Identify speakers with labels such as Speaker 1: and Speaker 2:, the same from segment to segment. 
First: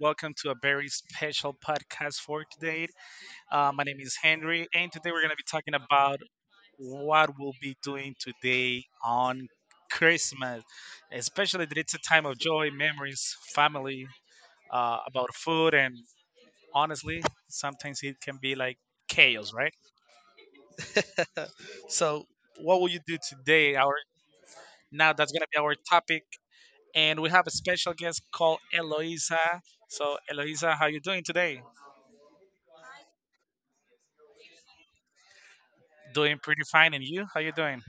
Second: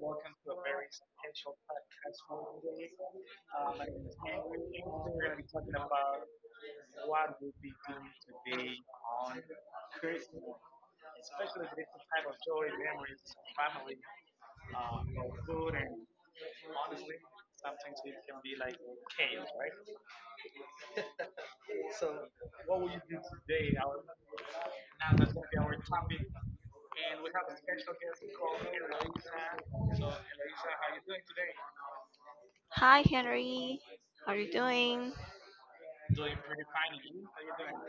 Speaker 1: Welcome to a very special podcast for
Speaker 2: Welcome to
Speaker 1: today.
Speaker 2: this
Speaker 1: My name is Henry, and today we're going to be talking about
Speaker 2: uh,
Speaker 1: what we'll be doing today on Christmas, especially that it's a time of
Speaker 2: show
Speaker 1: joy,
Speaker 2: event
Speaker 1: memories,
Speaker 2: by
Speaker 1: family,
Speaker 2: uh,
Speaker 1: about food, and honestly, sometimes it can be like
Speaker 2: Kale,
Speaker 1: chaos, right?
Speaker 2: right? So,
Speaker 1: So, what
Speaker 2: what we
Speaker 1: will you do today? Our Now
Speaker 2: now
Speaker 1: that's
Speaker 2: that's going
Speaker 1: gonna
Speaker 2: to
Speaker 1: be
Speaker 2: be our
Speaker 1: our topic, and we have a special guest called Eloisa.
Speaker 2: and so
Speaker 1: So, Eloisa, how you doing today?
Speaker 2: Hi, Henry. How are you doing? doing
Speaker 1: Doing pretty fine, and you? How you doing?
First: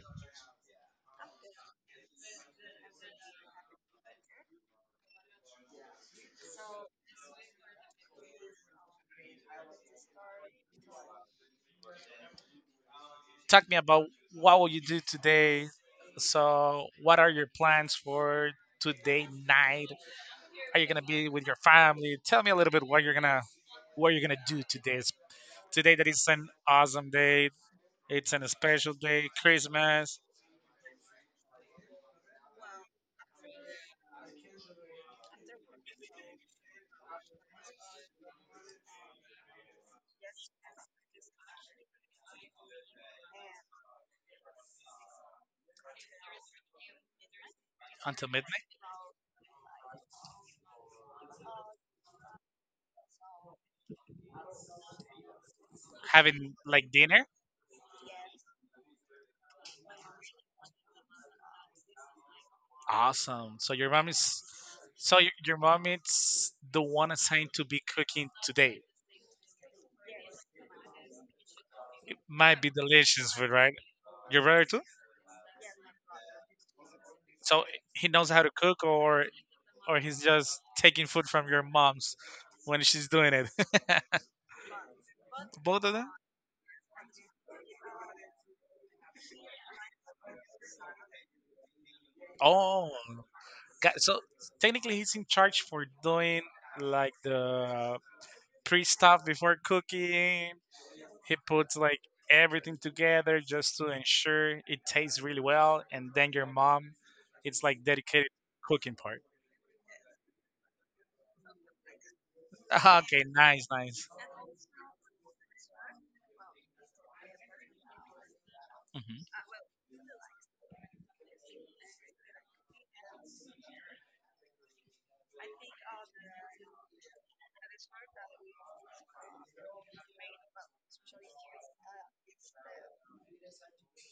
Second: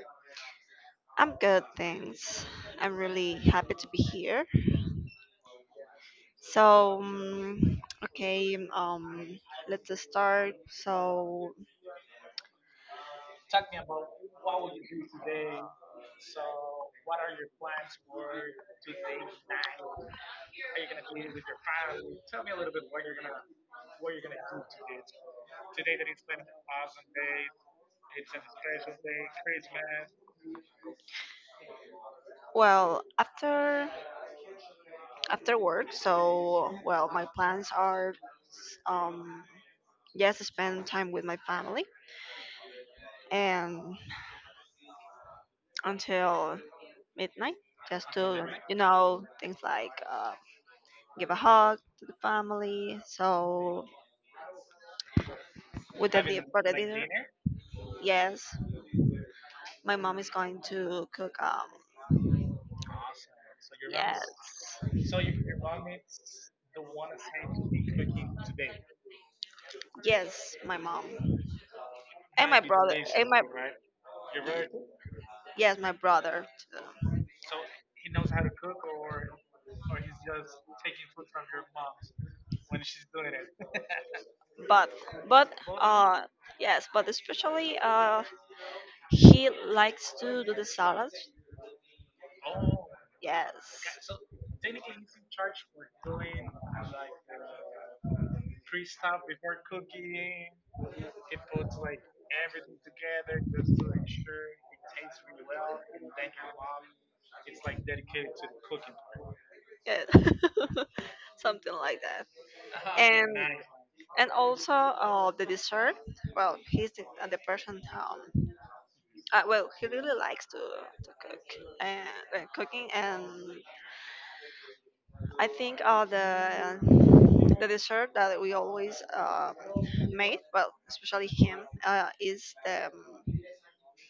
Speaker 2: I'm good, thanks. I'm really happy to be here. So, okay, let's start. So,
Speaker 1: Talk me about what will you do today. So, what are your plans for today night? Are you gonna be with your family? Tell me a little bit what you're gonna do today. Today that is an awesome day. It's an special day, Christmas
Speaker 2: well, after work, so well, my plans are um, just spend time with my family and until midnight just
Speaker 1: until
Speaker 2: to
Speaker 1: midnight.
Speaker 2: things like give a hug to the family so would that be a
Speaker 1: Having
Speaker 2: birthday
Speaker 1: like
Speaker 2: dinner
Speaker 1: dinner.
Speaker 2: yes my mom is going to cook
Speaker 1: Awesome.
Speaker 2: yes
Speaker 1: So your mom is the one assigned to be cooking today.
Speaker 2: yes my mom
Speaker 1: It
Speaker 2: and my
Speaker 1: might be
Speaker 2: brother and
Speaker 1: delicious
Speaker 2: my
Speaker 1: food, right? Your brother too.
Speaker 2: yes my brother too.
Speaker 1: So he knows how to cook, or he's just taking food from your mom's when she's doing it.
Speaker 2: but but
Speaker 1: Both of them.
Speaker 2: uh yes, but especially he likes to do the salads.
Speaker 1: Oh, got,
Speaker 2: Yes.
Speaker 1: so technically
Speaker 2: Yeah.
Speaker 1: he's in charge for doing like the pre stuff before cooking. He puts like everything together just to ensure it tastes really well, and then your mom it's like dedicated cooking part.
Speaker 2: Something like that.
Speaker 1: Okay,
Speaker 2: And
Speaker 1: nice, nice.
Speaker 2: and also the dessert. Well, he's the person.
Speaker 1: Hmm.
Speaker 2: Well, he really likes to, cook and cooking. And I think the dessert that we always made, well, especially him, is the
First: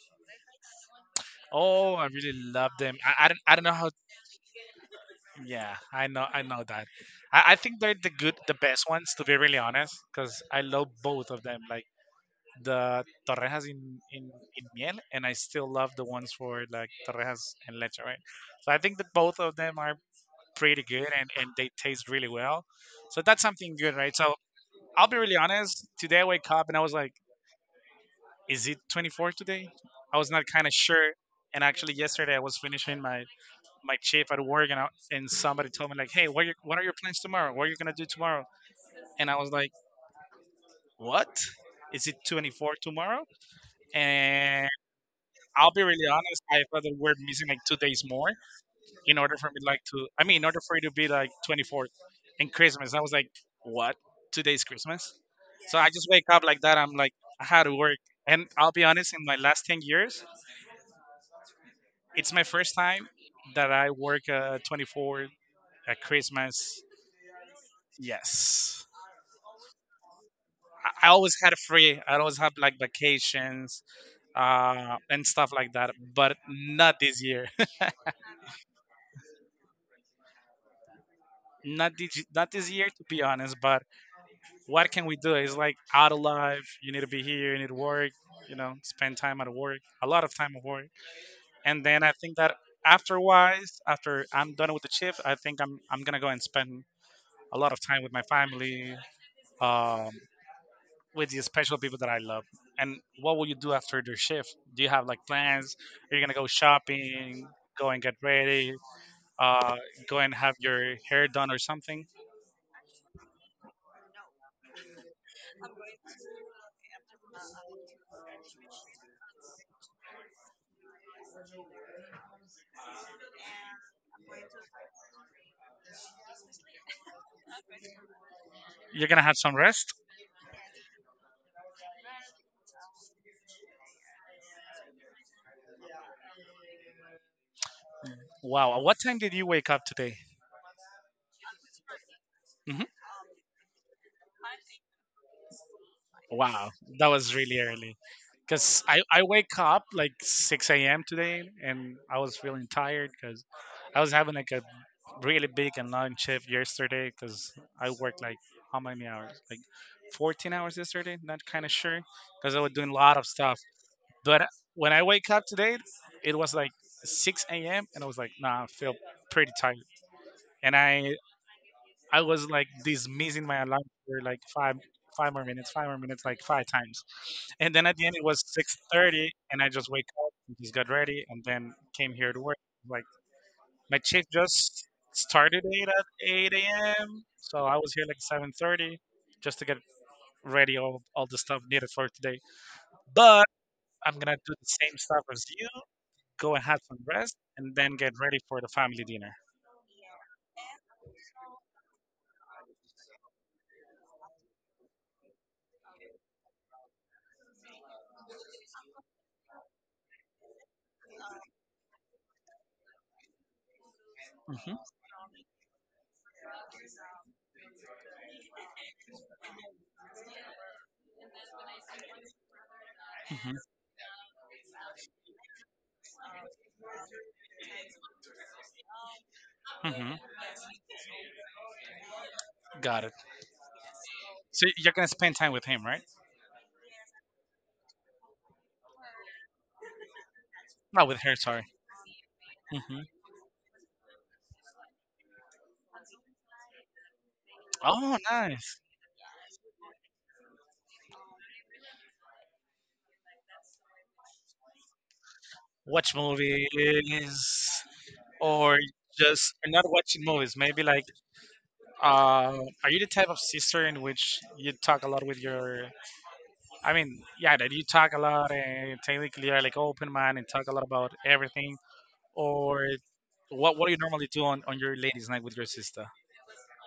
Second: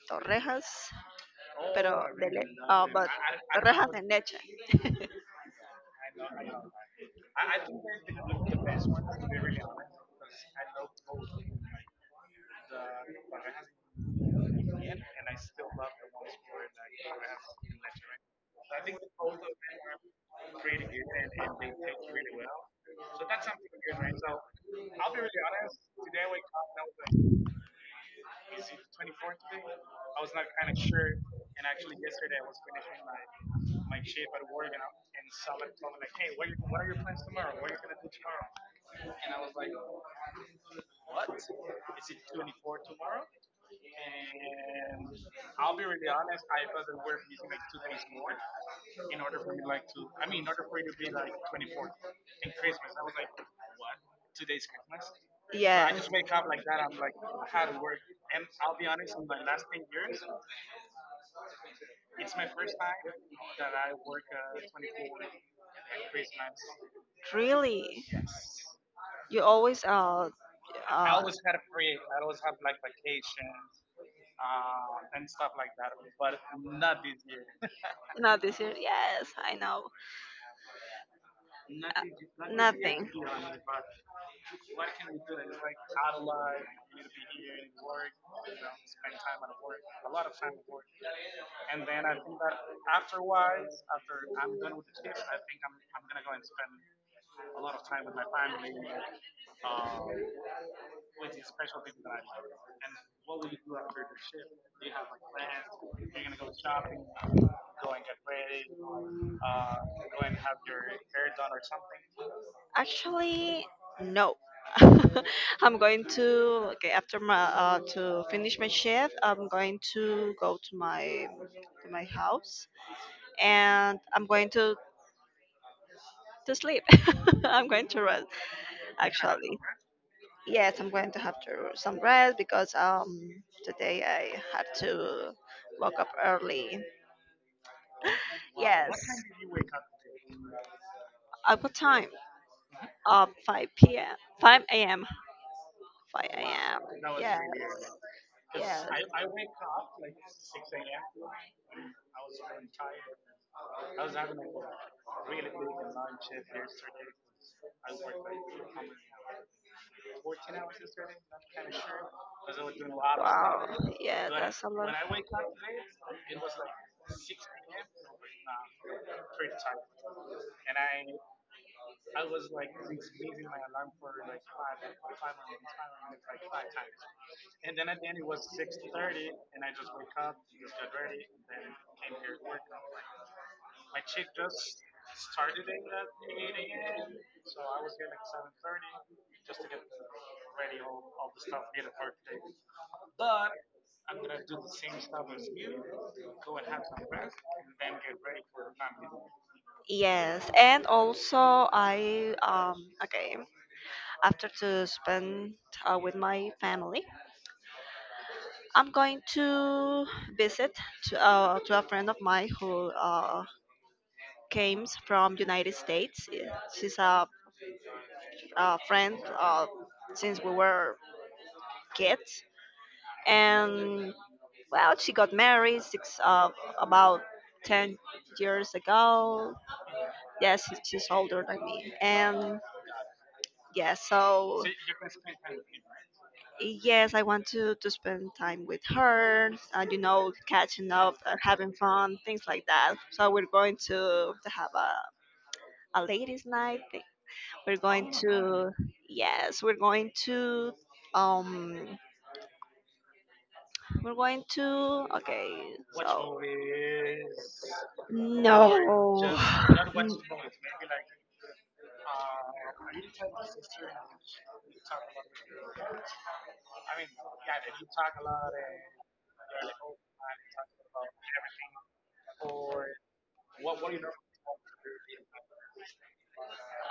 Speaker 2: torrejas,
Speaker 1: Oh, I really love them.
Speaker 2: but
Speaker 1: I don't know how.
Speaker 2: torrejas de leche.
Speaker 1: Yeah, I know that. I think they're the good, the best ones, to be really honest, because I love both of them. Like the torrejas in in miel, and I still love the ones for like torrejas and leche, right? So I think that both of them are pretty good, and they taste really well. So that's something good, right? So I'll be really honest. Today I wake up and I was like, "Is it 24 today?" I was not kind of sure. And actually, yesterday I was finishing my chief at work, and, and somebody told me like, "Hey,
Speaker 2: What
Speaker 1: what are
Speaker 2: are
Speaker 1: your
Speaker 2: your plans
Speaker 1: plans
Speaker 2: tomorrow?
Speaker 1: tomorrow? What are
Speaker 2: What?
Speaker 1: you gonna do tomorrow?" And I was like,
Speaker 2: What?
Speaker 1: "What?
Speaker 2: It's tomorrow,
Speaker 1: Is it 24 tomorrow?" And
Speaker 2: and
Speaker 1: I'll
Speaker 2: I'll
Speaker 1: be
Speaker 2: be
Speaker 1: really
Speaker 2: really
Speaker 1: honest,
Speaker 2: honest.
Speaker 1: I thought that we're missing like 2 days more in
Speaker 2: In
Speaker 1: order
Speaker 2: order
Speaker 1: for
Speaker 2: for
Speaker 1: me
Speaker 2: me,
Speaker 1: like
Speaker 2: like,
Speaker 1: to, I mean, in
Speaker 2: in
Speaker 1: order
Speaker 2: order
Speaker 1: for
Speaker 2: for
Speaker 1: it to be like
Speaker 2: like
Speaker 1: 24
Speaker 2: 24th.
Speaker 1: and Christmas. I was like, "What? 2 days
Speaker 2: I
Speaker 1: Christmas?" So
Speaker 2: Yeah.
Speaker 1: I
Speaker 2: So I
Speaker 1: just
Speaker 2: just made
Speaker 1: wake up like that. I'm
Speaker 2: like,
Speaker 1: like, I had
Speaker 2: half
Speaker 1: to work. And I'll be honest,
Speaker 2: some
Speaker 1: in my
Speaker 2: like
Speaker 1: last 10
Speaker 2: years.
Speaker 1: years, it's my first time that I work 24 at
Speaker 2: That's
Speaker 1: Christmas.
Speaker 2: 24th. Really?
Speaker 1: Yes.
Speaker 2: You always
Speaker 1: I
Speaker 2: uh
Speaker 1: always had free. I always have like vacations,
Speaker 2: Uh,
Speaker 1: and stuff like that. But not
Speaker 2: not
Speaker 1: this year.
Speaker 2: this year. Yes, I know. Nothing.
Speaker 1: Not this year, to
Speaker 2: Nothing.
Speaker 1: be honest.
Speaker 2: Nothing.
Speaker 1: But what can we do? It's like out of
Speaker 2: But like,
Speaker 1: life. You need to be here. You need to work. You know,
Speaker 2: spend
Speaker 1: spend
Speaker 2: time
Speaker 1: time
Speaker 2: at
Speaker 1: at work. A lot
Speaker 2: work.
Speaker 1: of time at work.
Speaker 2: And
Speaker 1: And then I think that afterwise,
Speaker 2: afterwards, after
Speaker 1: after I'm
Speaker 2: I'm
Speaker 1: done
Speaker 2: done
Speaker 1: with the shift, I think I'm gonna go and spend a
Speaker 2: a
Speaker 1: lot
Speaker 2: lot
Speaker 1: of
Speaker 2: of
Speaker 1: time
Speaker 2: time
Speaker 1: with
Speaker 2: with
Speaker 1: my
Speaker 2: my family,
Speaker 1: family.
Speaker 2: um,
Speaker 1: Um, with the special people that I love. And what will you do after your shift? Do you have like plans? Are you
Speaker 2: and
Speaker 1: gonna go shopping? Go
Speaker 2: go
Speaker 1: and
Speaker 2: and get,
Speaker 1: get ready.
Speaker 2: uh,
Speaker 1: Uh, Go
Speaker 2: go
Speaker 1: and
Speaker 2: and
Speaker 1: have
Speaker 2: have your
Speaker 1: your hair
Speaker 2: hair done
Speaker 1: done or
Speaker 2: or something.
Speaker 1: something.
Speaker 2: Actually, no. I'm going to okay after my to finish my shift. I'm going to go to my house, and I'm going to sleep. I'm going to rest,
Speaker 1: You're gonna have
Speaker 2: actually.
Speaker 1: some rest.
Speaker 2: Yes, I'm going to have to some rest because today I had to woke up early.
Speaker 1: Wow. At
Speaker 2: Yes.
Speaker 1: what time did you wake up today?
Speaker 2: At what time?
Speaker 1: Hmm.
Speaker 2: 5 p.m. 5 a.m. 5
Speaker 1: Wow,
Speaker 2: a.m.
Speaker 1: that was
Speaker 2: Yes.
Speaker 1: really early. Because
Speaker 2: Yes.
Speaker 1: I wake up like 6 a.m. today and I was feeling tired because I was having like a really big and long shift yesterday because I worked like how many hours? Like 14 hours yesterday? Not kind of sure because I was doing a lot of stuff.
Speaker 2: Wow. Yeah,
Speaker 1: But
Speaker 2: that's a
Speaker 1: when
Speaker 2: lot.
Speaker 1: I wake up today, it was like 6 a.m. and I was like, nah, I feel pretty tired. And I was like dismissing my alarm for like five more minutes, like five times. And then at the end it was six
Speaker 2: Dexter
Speaker 1: thirty and I just wake up
Speaker 2: cut
Speaker 1: and
Speaker 2: his
Speaker 1: just got
Speaker 2: judgment
Speaker 1: ready and then came here to work. Like my shift just started eight at eight AM. So I was here like 7:30 just to get ready all
Speaker 2: all the
Speaker 1: the
Speaker 2: stuff.
Speaker 1: stuff needed for today. But I'm gonna
Speaker 2: Do
Speaker 1: do
Speaker 2: the
Speaker 1: the
Speaker 2: same
Speaker 1: same
Speaker 2: stuff
Speaker 1: stuff as
Speaker 2: as
Speaker 1: you,
Speaker 2: you. Go
Speaker 1: go
Speaker 2: and
Speaker 1: and
Speaker 2: have
Speaker 1: have some
Speaker 2: some rest.
Speaker 1: rest and then get ready for the family dinner.
Speaker 2: Yes, and also I okay after to spend with my family, I'm going to visit to a friend of mine who
Speaker 1: Hmm.
Speaker 2: came from United States. Yeah, she's a friend since we were kids.
Speaker 1: Hmm.
Speaker 2: And well, she got married six, about 10 years ago.
Speaker 1: Hmm.
Speaker 2: Yes, she's older than me. And
Speaker 1: Got it.
Speaker 2: yeah, so
Speaker 1: So you're gonna spend time with him, right?
Speaker 2: yes, I want to spend time with her. Catching
Speaker 1: Not
Speaker 2: up,
Speaker 1: with her, sorry.
Speaker 2: having fun, things like that.
Speaker 1: Hmm.
Speaker 2: So we're going to have a ladies' night. We're going
Speaker 1: Oh,
Speaker 2: to
Speaker 1: nice.
Speaker 2: yes, we're going to um We're going to. Okay, watch
Speaker 1: Watch
Speaker 2: so,
Speaker 1: movies
Speaker 2: movies.
Speaker 1: or
Speaker 2: No,
Speaker 1: just
Speaker 2: just
Speaker 1: or not
Speaker 2: not watch movies.
Speaker 1: watching movies.
Speaker 2: Maybe
Speaker 1: Maybe
Speaker 2: like
Speaker 1: like,
Speaker 2: uh,
Speaker 1: are
Speaker 2: I
Speaker 1: you the
Speaker 2: need tell
Speaker 1: type of
Speaker 2: my sister
Speaker 1: sister in
Speaker 2: and
Speaker 1: which you
Speaker 2: talk.
Speaker 1: talk a lot with your? I
Speaker 2: I mean,
Speaker 1: mean,
Speaker 2: yeah,
Speaker 1: yeah, that you talk a lot
Speaker 2: yeah,
Speaker 1: and technically are like
Speaker 2: like,
Speaker 1: open mind and talk a lot about everything.
Speaker 2: or
Speaker 1: Or what? What do you normally do on your ladies' night with your sister?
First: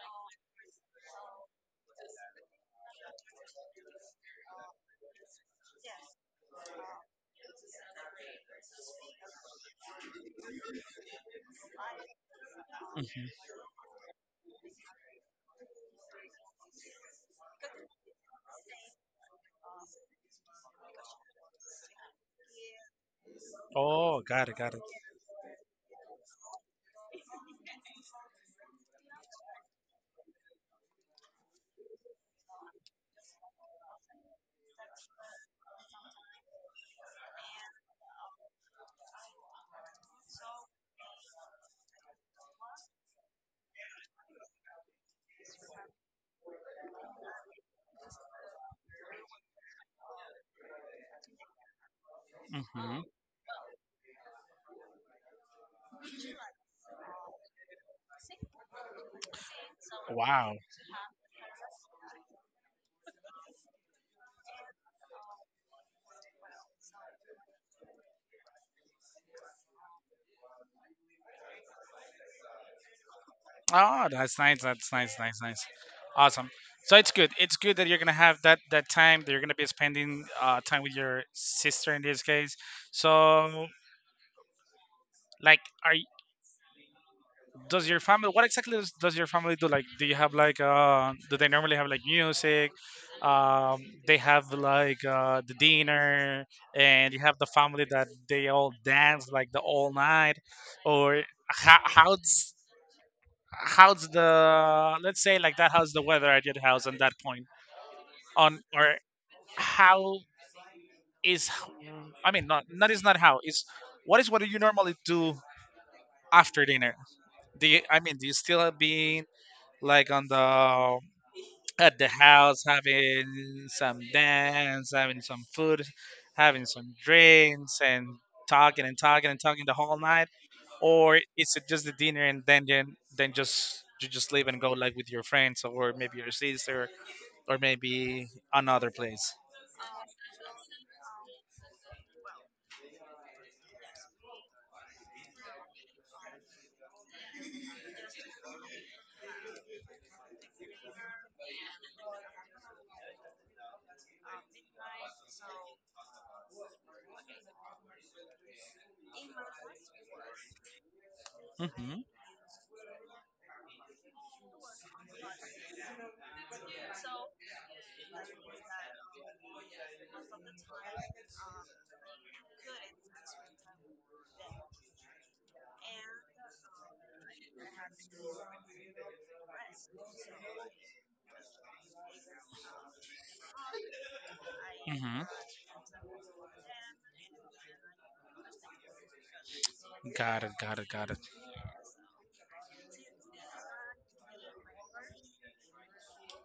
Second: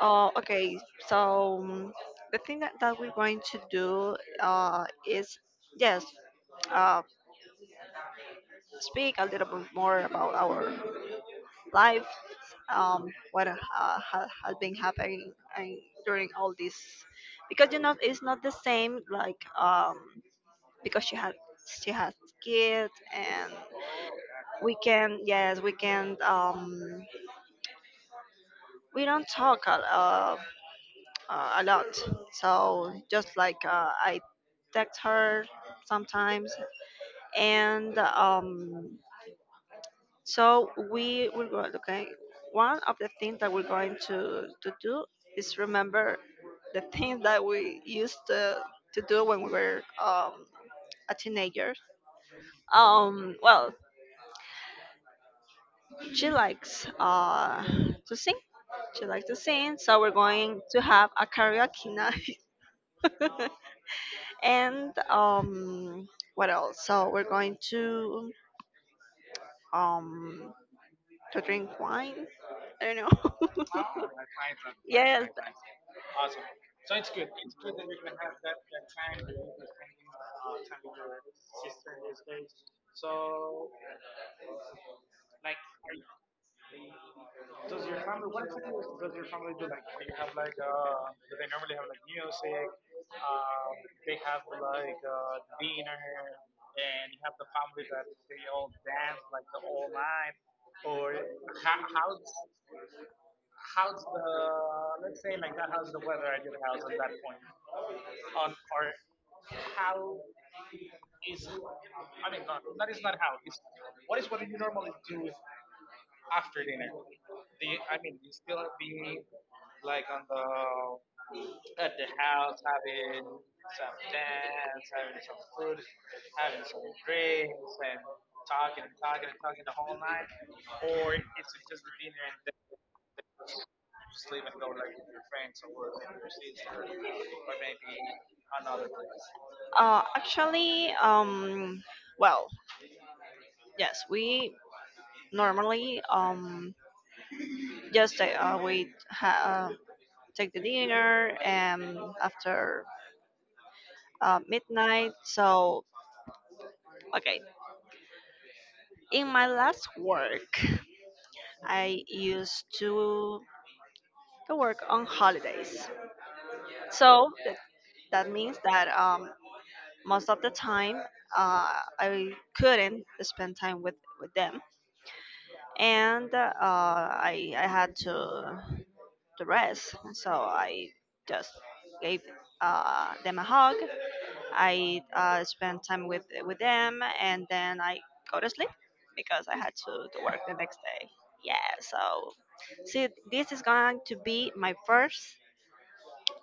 Speaker 2: Oh, okay. So the thing that, we're going to do is, yes, uh, speak a little bit more about our life, um,
Speaker 1: Mm-hmm.
Speaker 2: what has been happening and during all this, because you know it's not the same like because she has kids and
Speaker 1: Oh, got it, got
Speaker 2: we
Speaker 1: it.
Speaker 2: can yes we can we don't talk a lot so just like I text her sometimes and so we will go okay. One of the things that we're going to do is remember the things that we used to do when we were a teenager.
Speaker 1: Hmm.
Speaker 2: Well, she likes to sing. She likes to sing, so we're
Speaker 1: Wow.
Speaker 2: going to have a karaoke night. And what else? So we're going um, to drink wine. I don't know.
Speaker 1: Oh, that's nice. That's nice,
Speaker 2: Yes.
Speaker 1: nice, nice.
Speaker 2: Awesome.
Speaker 1: Awesome.
Speaker 2: So
Speaker 1: So
Speaker 2: it's
Speaker 1: it's
Speaker 2: good.
Speaker 1: good. It's
Speaker 2: It's good
Speaker 1: good that
Speaker 2: that we
Speaker 1: you're gonna
Speaker 2: can have
Speaker 1: have
Speaker 2: that,
Speaker 1: that
Speaker 2: time,
Speaker 1: time that
Speaker 2: the
Speaker 1: you're gonna be
Speaker 2: understanding,
Speaker 1: spending time
Speaker 2: time
Speaker 1: with
Speaker 2: with
Speaker 1: your
Speaker 2: your
Speaker 1: sister
Speaker 2: sister
Speaker 1: in
Speaker 2: these
Speaker 1: this
Speaker 2: days.
Speaker 1: case. So
Speaker 2: So
Speaker 1: like,
Speaker 2: does
Speaker 1: does your
Speaker 2: your
Speaker 1: family?
Speaker 2: family,
Speaker 1: What
Speaker 2: what
Speaker 1: exactly
Speaker 2: exactly does
Speaker 1: does your
Speaker 2: your
Speaker 1: family
Speaker 2: family do?
Speaker 1: do? Like,
Speaker 2: Like, do
Speaker 1: do you
Speaker 2: you have
Speaker 1: have
Speaker 2: like,
Speaker 1: like
Speaker 2: do
Speaker 1: do they
Speaker 2: they
Speaker 1: normally
Speaker 2: normally
Speaker 1: have
Speaker 2: have
Speaker 1: like
Speaker 2: like music?
Speaker 1: music?
Speaker 2: Um,
Speaker 1: Um, they
Speaker 2: they have
Speaker 1: have
Speaker 2: like
Speaker 1: like the
Speaker 2: dinner
Speaker 1: dinner,
Speaker 2: and
Speaker 1: and you
Speaker 2: you have
Speaker 1: have the
Speaker 2: the
Speaker 1: family
Speaker 2: family that
Speaker 1: that
Speaker 2: they
Speaker 1: they
Speaker 2: all
Speaker 1: all
Speaker 2: dance
Speaker 1: dance
Speaker 2: like
Speaker 1: like the
Speaker 2: the whole
Speaker 1: all
Speaker 2: night
Speaker 1: night,
Speaker 2: or
Speaker 1: or
Speaker 2: how,
Speaker 1: how
Speaker 2: how's, how's
Speaker 1: how's
Speaker 2: the,
Speaker 1: the, let's
Speaker 2: let's say
Speaker 1: say
Speaker 2: like
Speaker 1: like
Speaker 2: that,
Speaker 1: that,
Speaker 2: how's
Speaker 1: how's
Speaker 2: the
Speaker 1: the
Speaker 2: weather
Speaker 1: weather
Speaker 2: at
Speaker 1: at your
Speaker 2: your house
Speaker 1: house on
Speaker 2: at
Speaker 1: that
Speaker 2: that point?
Speaker 1: point
Speaker 2: On,
Speaker 1: on
Speaker 2: or
Speaker 1: or
Speaker 2: how
Speaker 1: how
Speaker 2: is
Speaker 1: is,
Speaker 2: I mean not that
Speaker 1: not
Speaker 2: is
Speaker 1: is
Speaker 2: not
Speaker 1: not
Speaker 2: how
Speaker 1: how
Speaker 2: it's what
Speaker 1: is
Speaker 2: is
Speaker 1: what
Speaker 2: what
Speaker 1: do
Speaker 2: do
Speaker 1: you
Speaker 2: you normally
Speaker 1: normally
Speaker 2: do
Speaker 1: do
Speaker 2: after
Speaker 1: after
Speaker 2: dinner?
Speaker 1: dinner?
Speaker 2: Do
Speaker 1: Do you
Speaker 2: you,
Speaker 1: I
Speaker 2: I
Speaker 1: mean,
Speaker 2: mean
Speaker 1: do you
Speaker 2: you still
Speaker 1: still be
Speaker 2: be like
Speaker 1: like
Speaker 2: on
Speaker 1: on
Speaker 2: the
Speaker 1: the at
Speaker 2: at the
Speaker 1: the house
Speaker 2: house having
Speaker 1: having
Speaker 2: some
Speaker 1: some
Speaker 2: dance,
Speaker 1: dance,
Speaker 2: having
Speaker 1: having
Speaker 2: some
Speaker 1: some
Speaker 2: food,
Speaker 1: food, having
Speaker 2: having some
Speaker 1: some
Speaker 2: drinks
Speaker 1: drinks,
Speaker 2: and
Speaker 1: and talking and talking and talking
Speaker 2: the
Speaker 1: the whole
Speaker 2: whole night
Speaker 1: night? Or is it just the dinner and then just you just leave and go like with your friends
Speaker 2: or
Speaker 1: or maybe your
Speaker 2: proceeds or
Speaker 1: sister or
Speaker 2: maybe
Speaker 1: maybe
Speaker 2: another
Speaker 1: another
Speaker 2: place.
Speaker 1: place.
Speaker 2: Actually, well, yes, we normally just take the dinner and after midnight. So okay, in my last work,
Speaker 1: Mm-hmm.
Speaker 2: I used to work on holidays. So that means that most of the time uh, I couldn't spend time with them, and I had to rest. So I just gave them a hug I
Speaker 1: Mm-hmm.
Speaker 2: spend time with them, and then I go to sleep because I had to work
Speaker 1: Got it.
Speaker 2: the next
Speaker 1: Got it.
Speaker 2: day.
Speaker 1: Got it.
Speaker 2: Yeah, so see, this is going to be my first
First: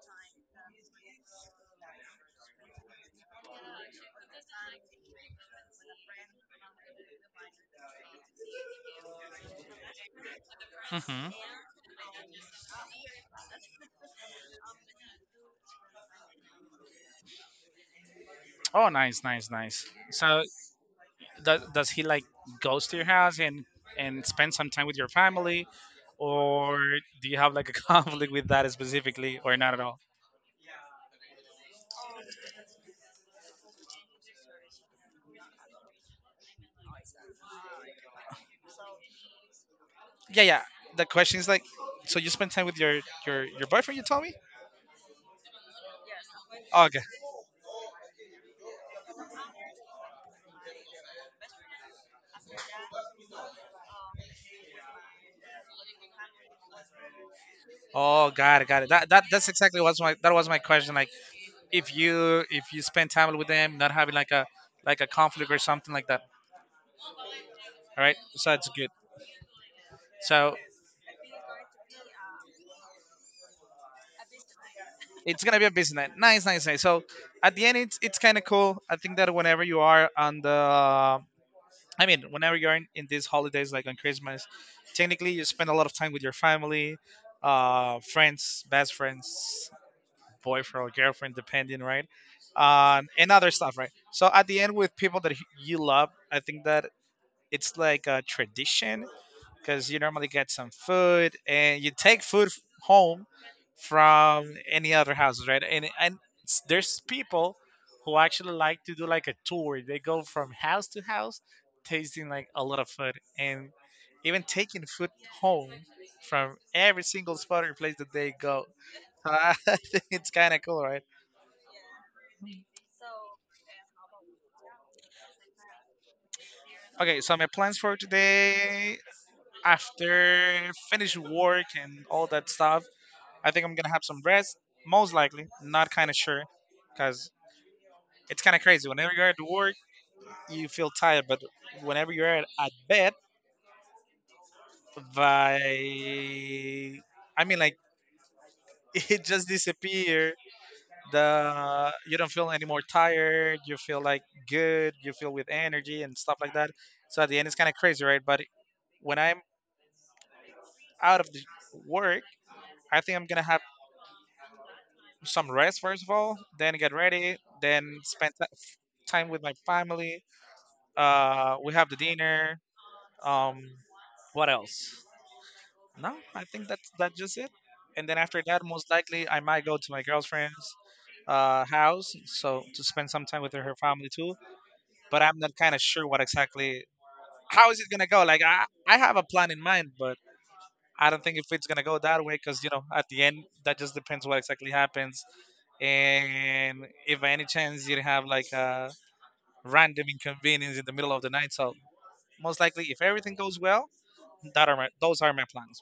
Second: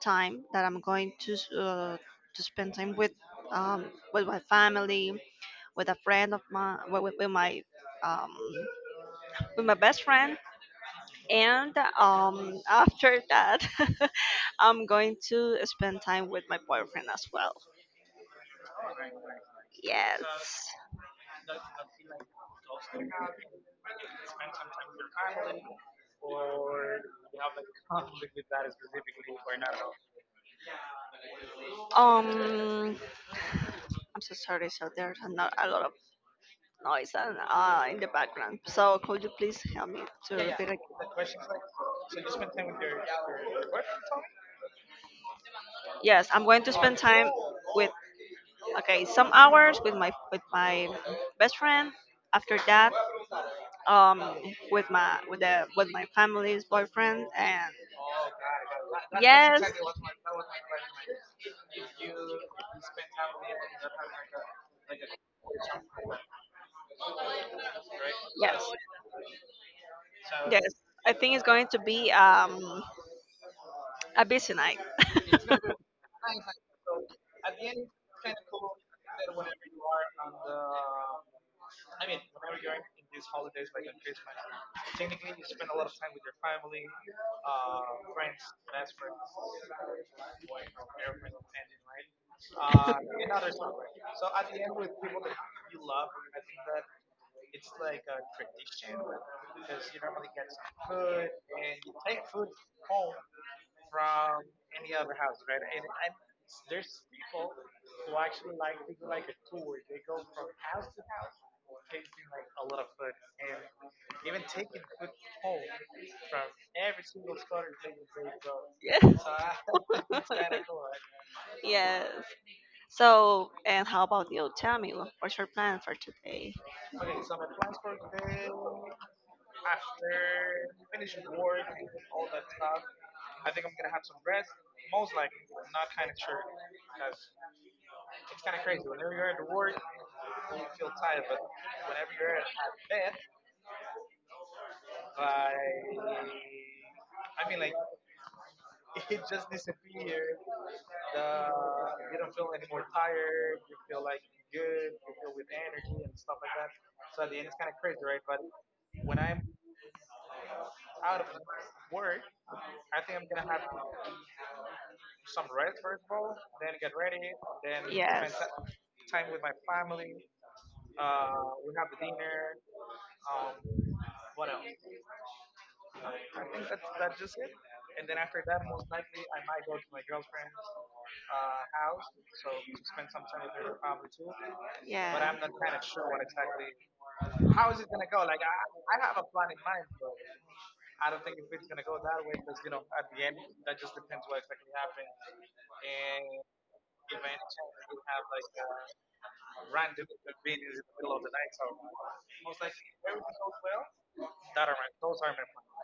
Speaker 2: time that I'm going to to spend time with um, my family, with a friend of mine, um, with my best friend,
Speaker 1: Mm-hmm.
Speaker 2: and after that, I'm going to spend time with my boyfriend as well.
Speaker 1: Oh, nice, nice, nice. So,
Speaker 2: Yes.
Speaker 1: does he like goes to your house and spend some time with your family, or do you have like a conflict with that specifically, or not at all?
Speaker 2: Um, I'm so sorry. So there's a, no- a lot of noise and in the background. So could you please help me to
Speaker 1: Yeah, yeah.
Speaker 2: repeat it?
Speaker 1: The question is like, so you spend time with your boyfriend? You told me.
Speaker 2: Yes, I'm going to spend
Speaker 1: Okay.
Speaker 2: time with okay some hours with my best friend. After that, um, with my family's boyfriend and
Speaker 1: Oh, got it, got it. That's
Speaker 2: yes,
Speaker 1: exactly what's my that was my question. Like, if you spend time with them, not having like a a conflict or something like that. All right, so
Speaker 2: Yes,
Speaker 1: it's good. So
Speaker 2: yes. I think it's going to be a busy night.
Speaker 1: it's gonna be a busy night. Nice, nice, nice. So at the end, it's kind of cool. I think that whenever you are on the, I mean, whenever you're in these holidays, like on Christmas, technically you spend a lot of time with your family, friends, best friends, boyfriend or girlfriend, depending, right? And other stuff, right? So at the end, with people that you love, I think that it's like a tradition because you normally get some food and you take home from any other houses, right? There's people who actually like to do like a tour. They go from house to house, tasting like a lot of food and even taking food home from every single spot or place that they go.
Speaker 2: Yes.
Speaker 1: So I think it's kind of cool, right?
Speaker 2: Yes. So, and how about you? Tell me, what's your plan for today?
Speaker 1: Okay, so my plans for today after finish work and all that stuff, I think I'm gonna have some rest, most likely. Not kind of sure, because it's kind of crazy. Whenever you're at work, you feel tired, but whenever you're at bed, by I mean like it just disappear. The You don't feel any more tired. You feel like good. You feel with energy and stuff like that. So at the end, it's kind of crazy, right? But when I'm out of the work, I think I'm gonna have some
Speaker 2: At
Speaker 1: rest
Speaker 2: first,
Speaker 1: first of all, then get ready,
Speaker 2: then
Speaker 1: then
Speaker 2: Yes, time
Speaker 1: time with my
Speaker 2: family.
Speaker 1: family.
Speaker 2: Uh,
Speaker 1: We have the dinner.
Speaker 2: um,
Speaker 1: Um,
Speaker 2: what
Speaker 1: what
Speaker 2: else?
Speaker 1: else?
Speaker 2: Uh,
Speaker 1: No,
Speaker 2: I
Speaker 1: I
Speaker 2: think
Speaker 1: think
Speaker 2: that's
Speaker 1: that's
Speaker 2: that's just
Speaker 1: just
Speaker 2: it.
Speaker 1: it.
Speaker 2: And
Speaker 1: And
Speaker 2: then
Speaker 1: then
Speaker 2: after
Speaker 1: after
Speaker 2: that,
Speaker 1: that,
Speaker 2: most
Speaker 1: most
Speaker 2: times
Speaker 1: likely I might go to my girlfriend's
Speaker 2: uh,
Speaker 1: house so to spend
Speaker 2: time
Speaker 1: some time
Speaker 2: with
Speaker 1: with her
Speaker 2: her family,
Speaker 1: family too.
Speaker 2: but Yeah.
Speaker 1: But I'm
Speaker 2: I'm
Speaker 1: not kind of
Speaker 2: not
Speaker 1: sure
Speaker 2: sure what
Speaker 1: what
Speaker 2: it
Speaker 1: exactly
Speaker 2: how
Speaker 1: how
Speaker 2: is
Speaker 1: is it gonna go. Like I have a plan in
Speaker 2: it
Speaker 1: mind, but I
Speaker 2: out of
Speaker 1: don't think if it's gonna go that way because you know at the end that just depends what exactly happens. And if by any chance you have like a
Speaker 2: and right
Speaker 1: random
Speaker 2: in
Speaker 1: inconvenience
Speaker 2: the
Speaker 1: in the middle
Speaker 2: middle of
Speaker 1: of the
Speaker 2: the night.
Speaker 1: night,
Speaker 2: So
Speaker 1: so
Speaker 2: most
Speaker 1: most likely if everything goes well,
Speaker 2: that around.
Speaker 1: Those are my plans.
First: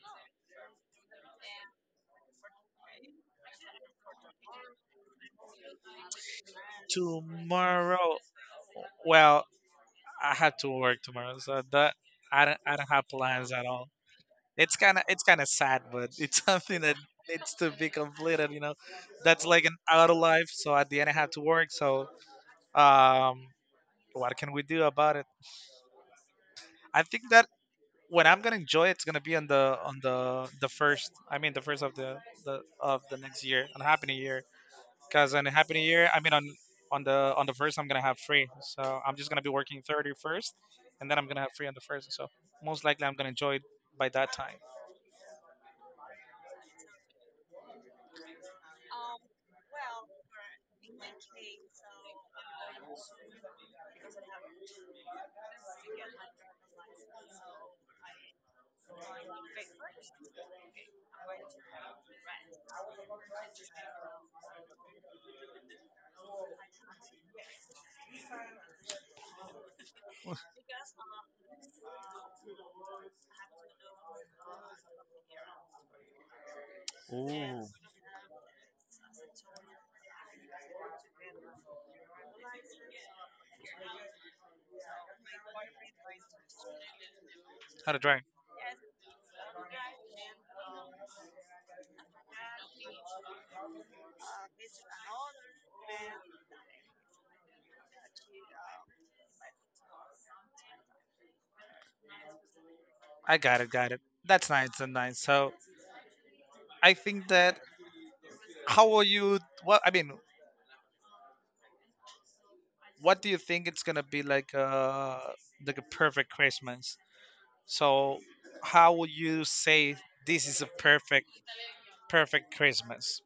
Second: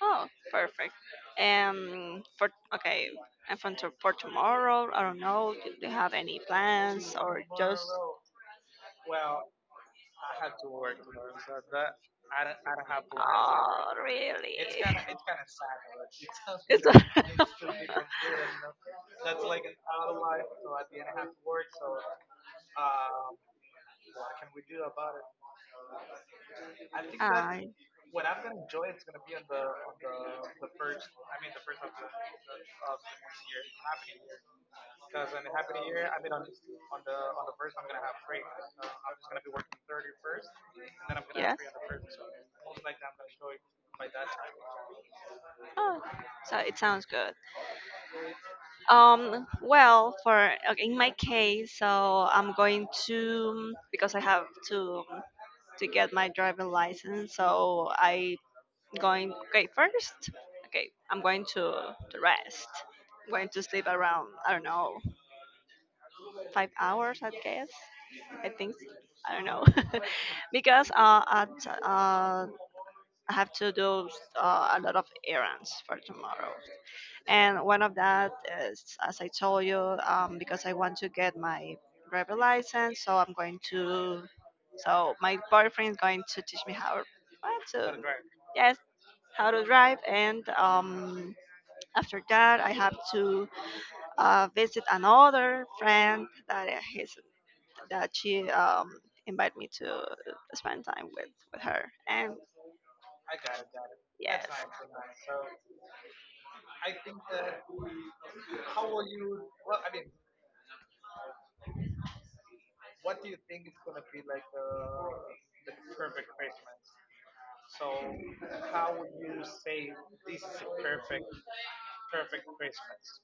Speaker 2: Oh, perfect. For okay, and for tomorrow, I don't know. Do you have any plans or just
Speaker 1: Tomorrow,
Speaker 2: Tomorrow.
Speaker 1: well, I have
Speaker 2: To
Speaker 1: to work tomorrow,
Speaker 2: So
Speaker 1: so
Speaker 2: that,
Speaker 1: that
Speaker 2: that
Speaker 1: I don't
Speaker 2: I,
Speaker 1: have
Speaker 2: do
Speaker 1: plans at all.
Speaker 2: Oh, really? It.
Speaker 1: It's
Speaker 2: It's kind
Speaker 1: kind
Speaker 2: of
Speaker 1: of it's kind of sad, but it's something
Speaker 2: it's
Speaker 1: that
Speaker 2: mixed two different
Speaker 1: needs to be
Speaker 2: feelings. You
Speaker 1: completed. You
Speaker 2: know?
Speaker 1: know,
Speaker 2: That's the
Speaker 1: that's
Speaker 2: life.
Speaker 1: like an outer life.
Speaker 2: So
Speaker 1: So at
Speaker 2: I
Speaker 1: the end, I have to
Speaker 2: work.
Speaker 1: work.
Speaker 2: So
Speaker 1: So um, what can we do about it?
Speaker 2: I
Speaker 1: I
Speaker 2: think
Speaker 1: think
Speaker 2: that's
Speaker 1: that
Speaker 2: I
Speaker 1: when I'm gonna enjoy it, it's gonna be on the on the
Speaker 2: the
Speaker 1: the first. I
Speaker 2: I mean
Speaker 1: mean, the
Speaker 2: of the
Speaker 1: first of the the of the
Speaker 2: next
Speaker 1: next
Speaker 2: year
Speaker 1: year. And happy new year.
Speaker 2: because
Speaker 1: Cause in a happy new year, I mean on
Speaker 2: on
Speaker 1: on
Speaker 2: the
Speaker 1: the on
Speaker 2: the
Speaker 1: the first I'm gonna have free. So I'm just gonna be working thirty
Speaker 2: year first,
Speaker 1: first
Speaker 2: and
Speaker 1: and
Speaker 2: then
Speaker 1: then
Speaker 2: I'm
Speaker 1: I'm gonna
Speaker 2: gonna
Speaker 1: have
Speaker 2: have yes.
Speaker 1: free
Speaker 2: Free
Speaker 1: on
Speaker 2: on the
Speaker 1: the first.
Speaker 2: first.
Speaker 1: So
Speaker 2: So
Speaker 1: most likely I'm gonna enjoy it by
Speaker 2: that
Speaker 1: that time.
Speaker 2: time. Oh, so it sounds good. Well, for okay, in my case, so I'm going to because I have to get my driving license. So I going okay first. Okay, I'm going to rest. I'm going to sleep around I don't know 5 hours. I guess I think I don't know because at, uh I have to do a lot of errands for tomorrow. And
Speaker 1: Ooh.
Speaker 2: one of that is as I told you because I want to get my driver license so I'm going to so my boyfriend is going to teach me how
Speaker 1: How to
Speaker 2: to
Speaker 1: drink.
Speaker 2: yes how to drive and after that I have to visit another friend that his that she invited me to spend time with her and
Speaker 1: Got it.
Speaker 2: yes.
Speaker 1: That's nice and nice. So I think that how will you what I mean, what do you think it's gonna be like a perfect Christmas?
Speaker 2: So,
Speaker 1: So how
Speaker 2: how
Speaker 1: would
Speaker 2: would you
Speaker 1: you
Speaker 2: say
Speaker 1: say
Speaker 2: this
Speaker 1: this
Speaker 2: is
Speaker 1: is a
Speaker 2: a
Speaker 1: perfect Christmas?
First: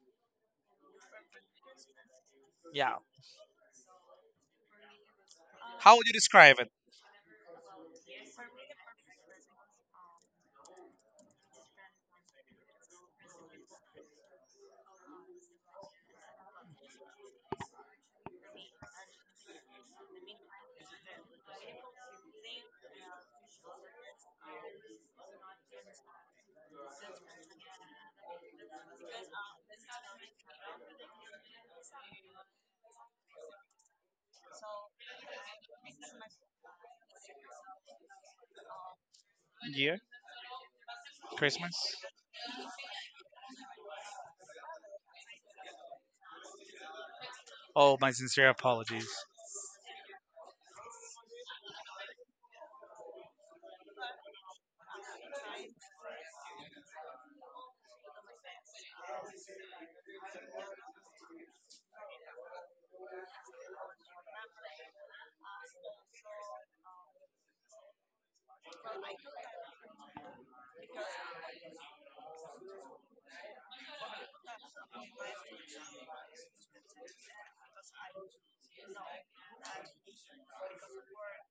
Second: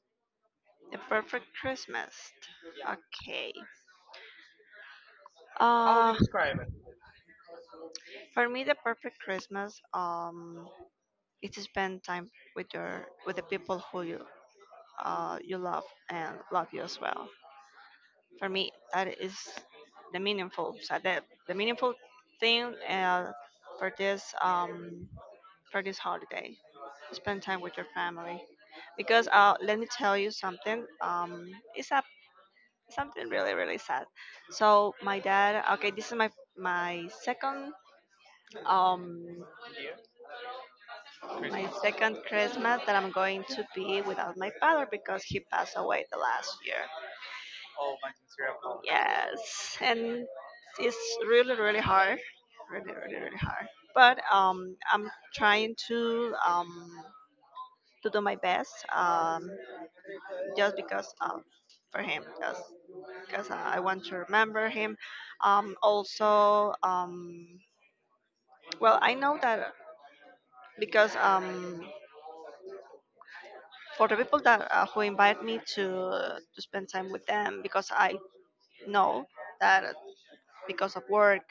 Speaker 2: The perfect Christmas.
Speaker 1: Yeah.
Speaker 2: Yeah? Okay. How would
Speaker 1: How would you
Speaker 2: You
Speaker 1: describe
Speaker 2: describe?
Speaker 1: it?
Speaker 2: For me, the perfect Christmas is to spend time with the people who you love and love you as well. For me, that is the meaningful so the meaningful thing for this, holiday. Spend time with your family because let me tell you something it's something really really sad. So my dad okay this is my second um
Speaker 1: Yeah,
Speaker 2: Yeah. My Christmas.
Speaker 1: Christmas?
Speaker 2: Second Christmas that I'm going to be without my father because he passed away the last year.
Speaker 1: Oh,
Speaker 2: Oh,
Speaker 1: my
Speaker 2: my
Speaker 1: sincere
Speaker 2: sincere apologies.
Speaker 1: apologies.
Speaker 2: Yes, and it's really really hard really really really hard, but I'm trying to do my best just because for him just because I want to remember him. Also, well, I know that because for the people that who invite me to spend time with them, because I know that because of work,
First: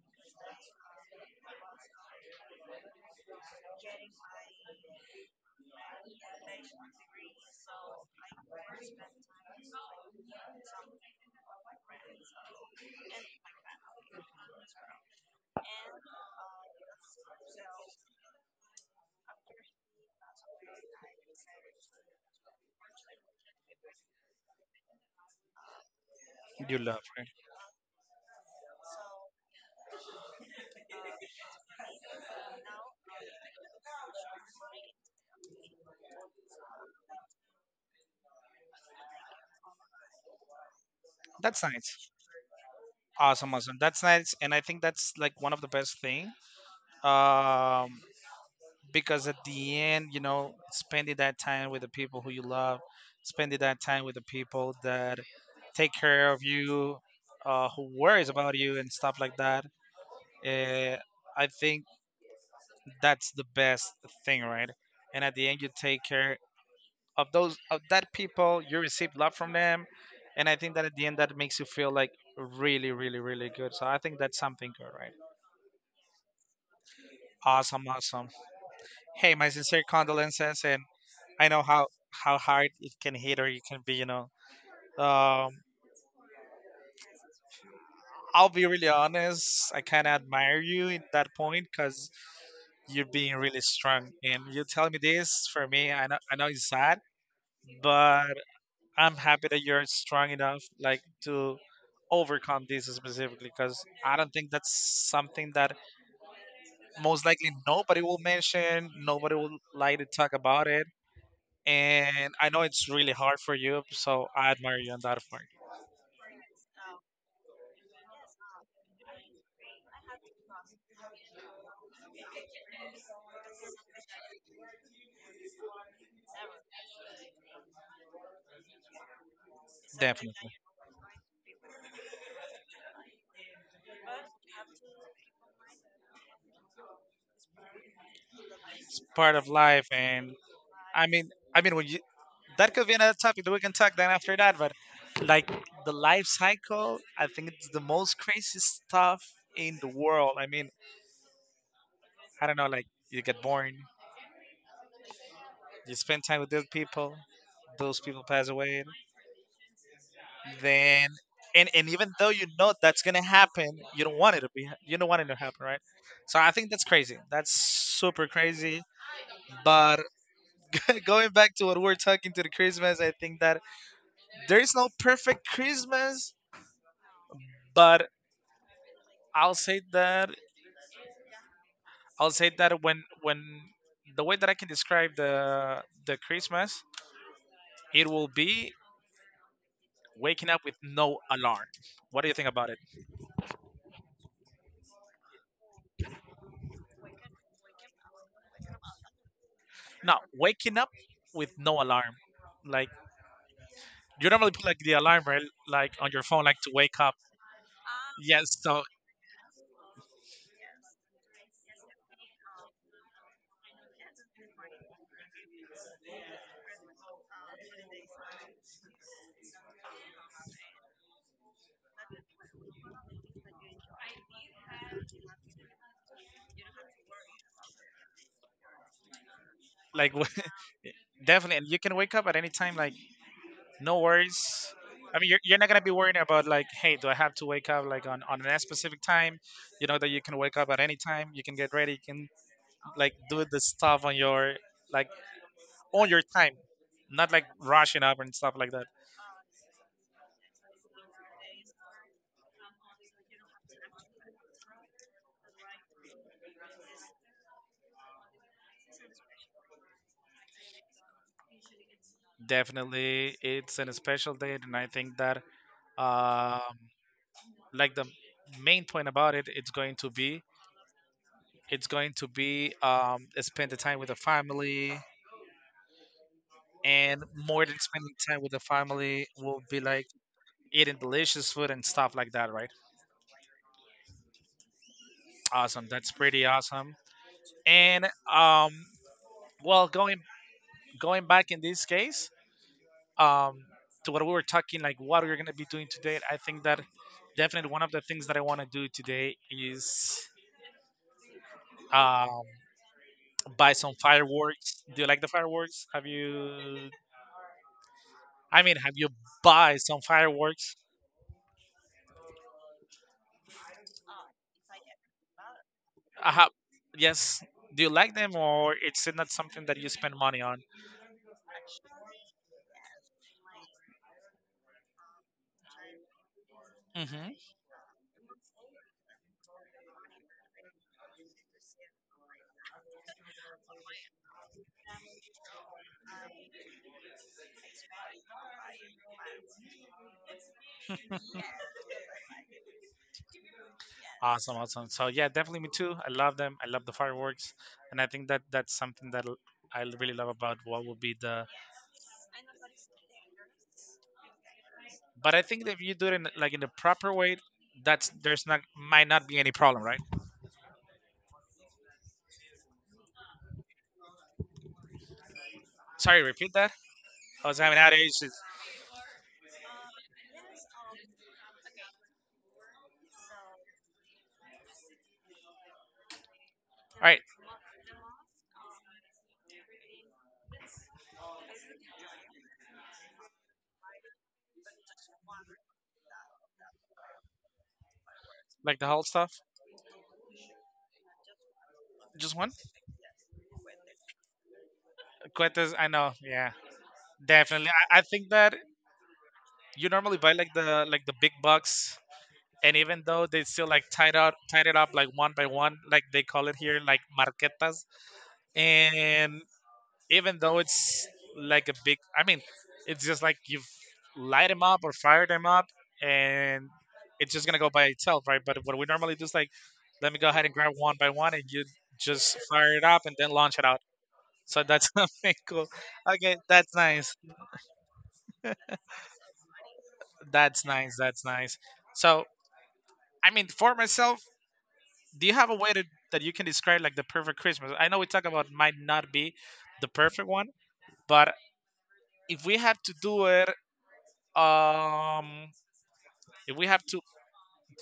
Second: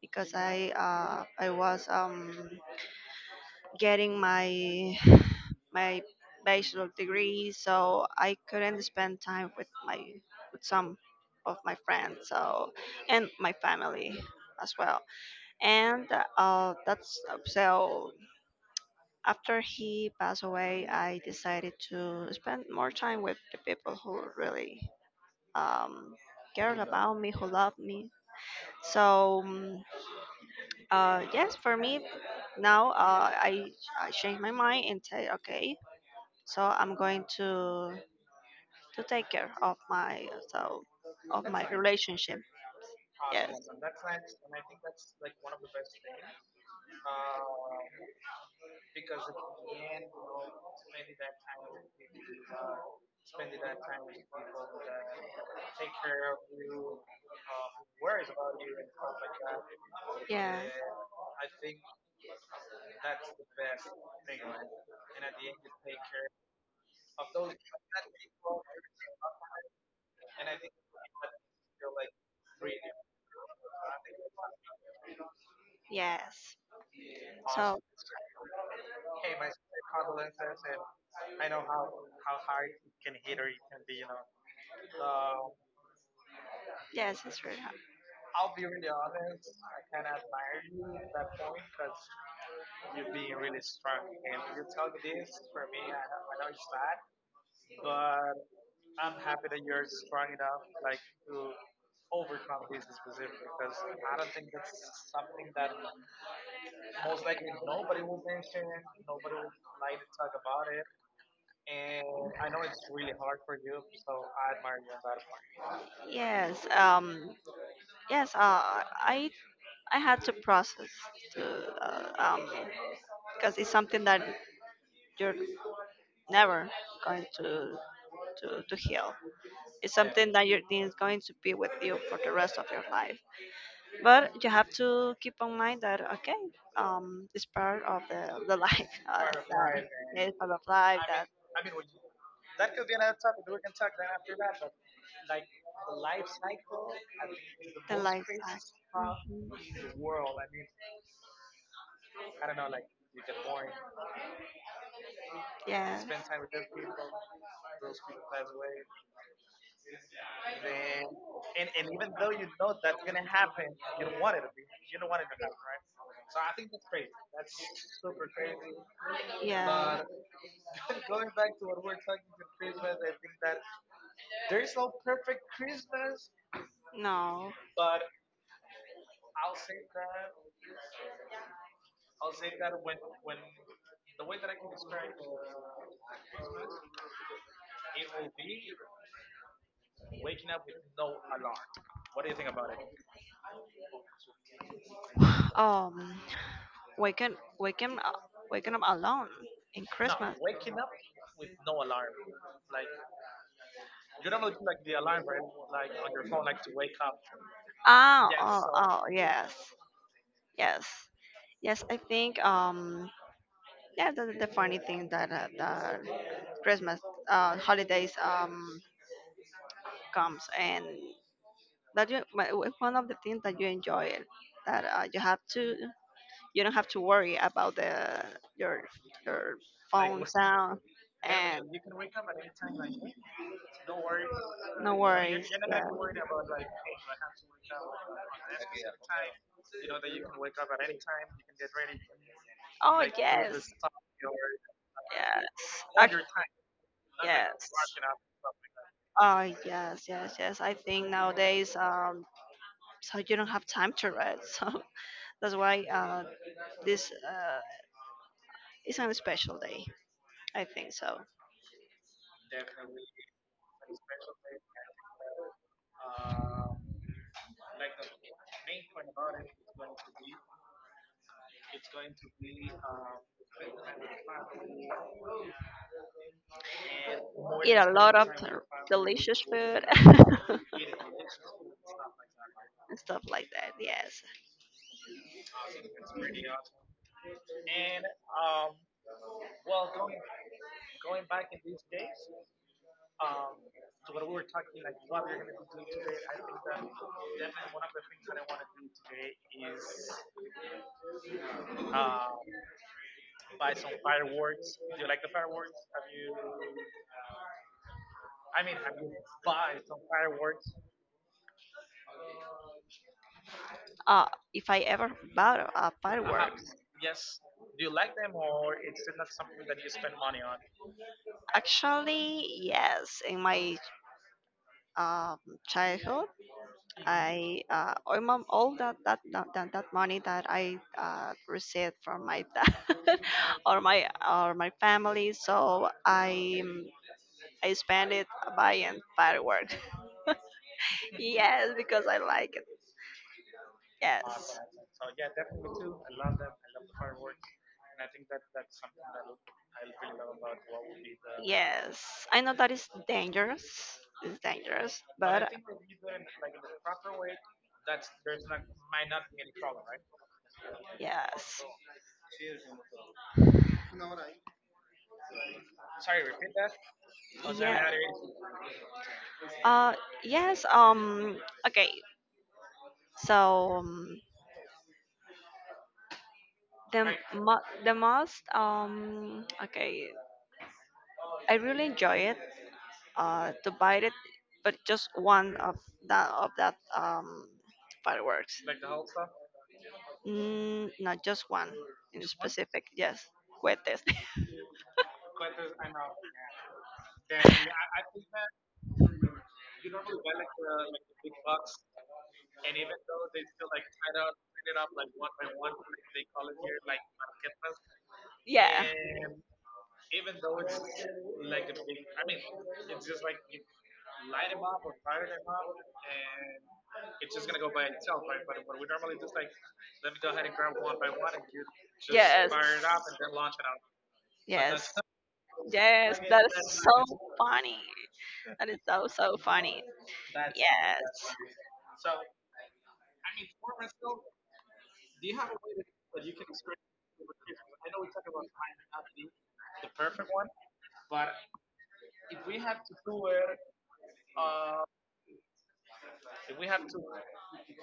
Speaker 2: because I was getting my my bachelor degree, so I couldn't spend time with some of my friends, so and my family as well. And that's so after he passed away, I decided to spend more time with the people who really um,
Speaker 1: You
Speaker 2: cared
Speaker 1: love
Speaker 2: about
Speaker 1: her.
Speaker 2: me, who loved me. So yes, for me now, I changed my mind and say, okay, so I'm going to take care of my, of
Speaker 1: That's
Speaker 2: my
Speaker 1: nice.
Speaker 2: relationship.
Speaker 1: Awesome,
Speaker 2: Yes.
Speaker 1: awesome. That's nice, and I think that's like one of the best thing. Um, because at the end, you know, spending that time with the people who you love, spending that time with the people that take care of you, who worries about you and stuff like that.
Speaker 2: Yeah.
Speaker 1: Uh, I think that's the best thing, right? And at the end, you take care of those of that people you receive love from them, and I think that at the end that makes you feel like really, really, really good. So I think that's something good, right?
Speaker 2: Yes. So
Speaker 1: Awesome, awesome. Hey, my sincere condolences, and I know how hard it can hit or it can be, um
Speaker 2: yes, it's really hard.
Speaker 1: I'll be really honest, I kind of admire you at that point because you're being really
Speaker 2: Yes.
Speaker 1: strong and you tell me this. For me, I know it's sad, but I'm happy that you're strong enough like to overcome this specifically because I don't think that's something that most likely nobody will mention, nobody will like to talk about it. And I know it's really hard for you, so I admire you on that part.
Speaker 2: Um. Yes. I had to process, to uh, um because it's something that you're never going to heal. It's something that
Speaker 1: Definitely.
Speaker 2: you're is going to be with you for the rest of your life. But you have to keep in mind that, okay, it's part of the life,
Speaker 1: Part of life.
Speaker 2: that
Speaker 1: And
Speaker 2: it's part of life,
Speaker 1: I
Speaker 2: that
Speaker 1: mean I mean when you, that could be another topic that we can talk then after that, but like the life cycle, I think it's the
Speaker 2: the
Speaker 1: most
Speaker 2: life.
Speaker 1: crazy stuff
Speaker 2: mm,
Speaker 1: in the world. I mean, I don't know, like you get born, you spend time with those people pass away. Then, and even though you know
Speaker 2: Yeah.
Speaker 1: that's gonna happen, you
Speaker 2: You
Speaker 1: don't
Speaker 2: don't want
Speaker 1: want it
Speaker 2: it
Speaker 1: to
Speaker 2: to be.
Speaker 1: be, you
Speaker 2: You
Speaker 1: don't
Speaker 2: don't want
Speaker 1: want it
Speaker 2: it
Speaker 1: to
Speaker 2: to happen,
Speaker 1: happen, right?
Speaker 2: right?
Speaker 1: So I think that's crazy. That's super crazy.
Speaker 2: So. Yeah.
Speaker 1: But
Speaker 2: But
Speaker 1: going back to what we're talking to the Christmas, I think that there
Speaker 2: there is
Speaker 1: is no
Speaker 2: no
Speaker 1: perfect
Speaker 2: business.
Speaker 1: Christmas,
Speaker 2: No. But
Speaker 1: but I'll say that I'll say that when the way that I can describe the Christmas, it will be
Speaker 2: wait,
Speaker 1: waking up with no alarm. What
Speaker 2: what
Speaker 1: do
Speaker 2: do
Speaker 1: you
Speaker 2: you
Speaker 1: think
Speaker 2: think about
Speaker 1: about
Speaker 2: it?
Speaker 1: it?
Speaker 2: Um, waking up alone in, no,
Speaker 1: No,
Speaker 2: Christmas. Wake
Speaker 1: waking up
Speaker 2: with
Speaker 1: with
Speaker 2: no
Speaker 1: no
Speaker 2: alarm,
Speaker 1: alarm.
Speaker 2: like,
Speaker 1: Like you normally put like the alarm
Speaker 2: remember,
Speaker 1: right,
Speaker 2: like
Speaker 1: like
Speaker 2: on
Speaker 1: on your
Speaker 2: your phone,
Speaker 1: phone,
Speaker 2: like.
Speaker 1: like to wake up.
Speaker 2: Oh, yes.
Speaker 1: Yes,
Speaker 2: Oh, So,
Speaker 1: so
Speaker 2: yes, yes, yes. I think yeah, that's the funny thing that, that Christmas, holidays comes, and that you, one of the things that you enjoy it, that you have to, you don't have to worry about the your your
Speaker 1: like
Speaker 2: phone sound,
Speaker 1: definitely,
Speaker 2: and
Speaker 1: and you can wake up at any time. Like no worries.
Speaker 2: no
Speaker 1: I mean,
Speaker 2: worries.
Speaker 1: you're not gonna be worrying about like, hey, do I have to wake up like on a specific time? You know that you can wake up at any time. You can get ready. You can
Speaker 2: Oh
Speaker 1: like do
Speaker 2: yes,
Speaker 1: the
Speaker 2: yes,
Speaker 1: stuff on your like on your
Speaker 2: ac-
Speaker 1: time, not like
Speaker 2: yes.
Speaker 1: rushing up and stuff like that.
Speaker 2: Oh yes, yes, yes. I think nowadays, so you don't have time to read. So that's why, this is a special day. I think so.
Speaker 1: Definitely, it's an special date, and I think that um like the main point about it it's going to be spend the time with the family, and more
Speaker 2: Eat
Speaker 1: than
Speaker 2: a lot
Speaker 1: spending
Speaker 2: of
Speaker 1: time with the family
Speaker 2: delicious
Speaker 1: will be
Speaker 2: food
Speaker 1: like eating delicious food and stuff like that, right?
Speaker 2: and stuff like that. Yes.
Speaker 1: Awesome, that's pretty awesome. And um well, going back in this case, um to what we were talking, like what we're going to be doing today, I think that definitely one of the things that I want to do today is um buy some
Speaker 2: Fireworks.
Speaker 1: fireworks.
Speaker 2: Do
Speaker 1: Do
Speaker 2: you
Speaker 1: you
Speaker 2: like
Speaker 1: like
Speaker 2: the
Speaker 1: the
Speaker 2: fireworks?
Speaker 1: fireworks? Have
Speaker 2: You,
Speaker 1: you,
Speaker 2: I
Speaker 1: I
Speaker 2: mean,
Speaker 1: mean, have you
Speaker 2: buy
Speaker 1: buy some
Speaker 2: fireworks.
Speaker 1: fireworks?
Speaker 2: Uh, if I ever bought a, uh-huh,
Speaker 1: I have,
Speaker 2: firework.
Speaker 1: yes.
Speaker 2: Do
Speaker 1: Do
Speaker 2: you
Speaker 1: you
Speaker 2: like
Speaker 1: like
Speaker 2: them,
Speaker 1: them
Speaker 2: or
Speaker 1: or
Speaker 2: is it
Speaker 1: it's not
Speaker 2: something
Speaker 1: something that
Speaker 2: that you
Speaker 1: you
Speaker 2: spend
Speaker 1: spend
Speaker 2: money
Speaker 1: money
Speaker 2: on?
Speaker 1: on?
Speaker 2: Actually, yes. In my, um, childhood,
Speaker 1: Hmm.
Speaker 2: I all, my, all that, that money that I received from my dad, or my or my family, so I, I spend it buying fireworks. Yes, because I like. Yes.
Speaker 1: Awesome, awesome. So yeah, definitely me too. I love them. I love the fireworks, and I think that that's something that l- I really love about what would be the.
Speaker 2: Yes, I know that is dangerous. It's dangerous,
Speaker 1: But I
Speaker 2: but
Speaker 1: think that if you do it in, like in the proper way, that's there's not might not be any problem, right?
Speaker 2: yes.
Speaker 1: Sorry, repeat that. I was
Speaker 2: Yeah.
Speaker 1: having audio issues.
Speaker 2: Uh, yes. Okay. So, the
Speaker 1: All right,
Speaker 2: most Okay. I really enjoy it. To buy it, but just one of that, of that fireworks.
Speaker 1: like the whole stuff.
Speaker 2: Not just one in
Speaker 1: Just one.
Speaker 2: specific. Yes, cohetes.
Speaker 1: Cuetas, I know. Yeah,
Speaker 2: Yeah.
Speaker 1: definitely. I think that you normally buy like the big bucks, and even though they still like tied it up like one by one, like they call it here, like marquetas.
Speaker 2: Yes. Yes.
Speaker 1: And even though it's like a big, I mean, it's just like you've light them up or fire them up, and it's just gonna go by itself, right? But what we normally do is like, let me go ahead and grab one by one, and you just fire it up and then launch it out. So that's something cool.
Speaker 2: Yes.
Speaker 1: Okay,
Speaker 2: That is
Speaker 1: that's nice.
Speaker 2: so funny. That is so funny.
Speaker 1: That's nice.
Speaker 2: Yes.
Speaker 1: That's nice. So I mean, for myself, do you have a way to, that you can describe like the perfect Christmas? I know we talk about might not be the perfect one, but if we had to do it, um, if we have to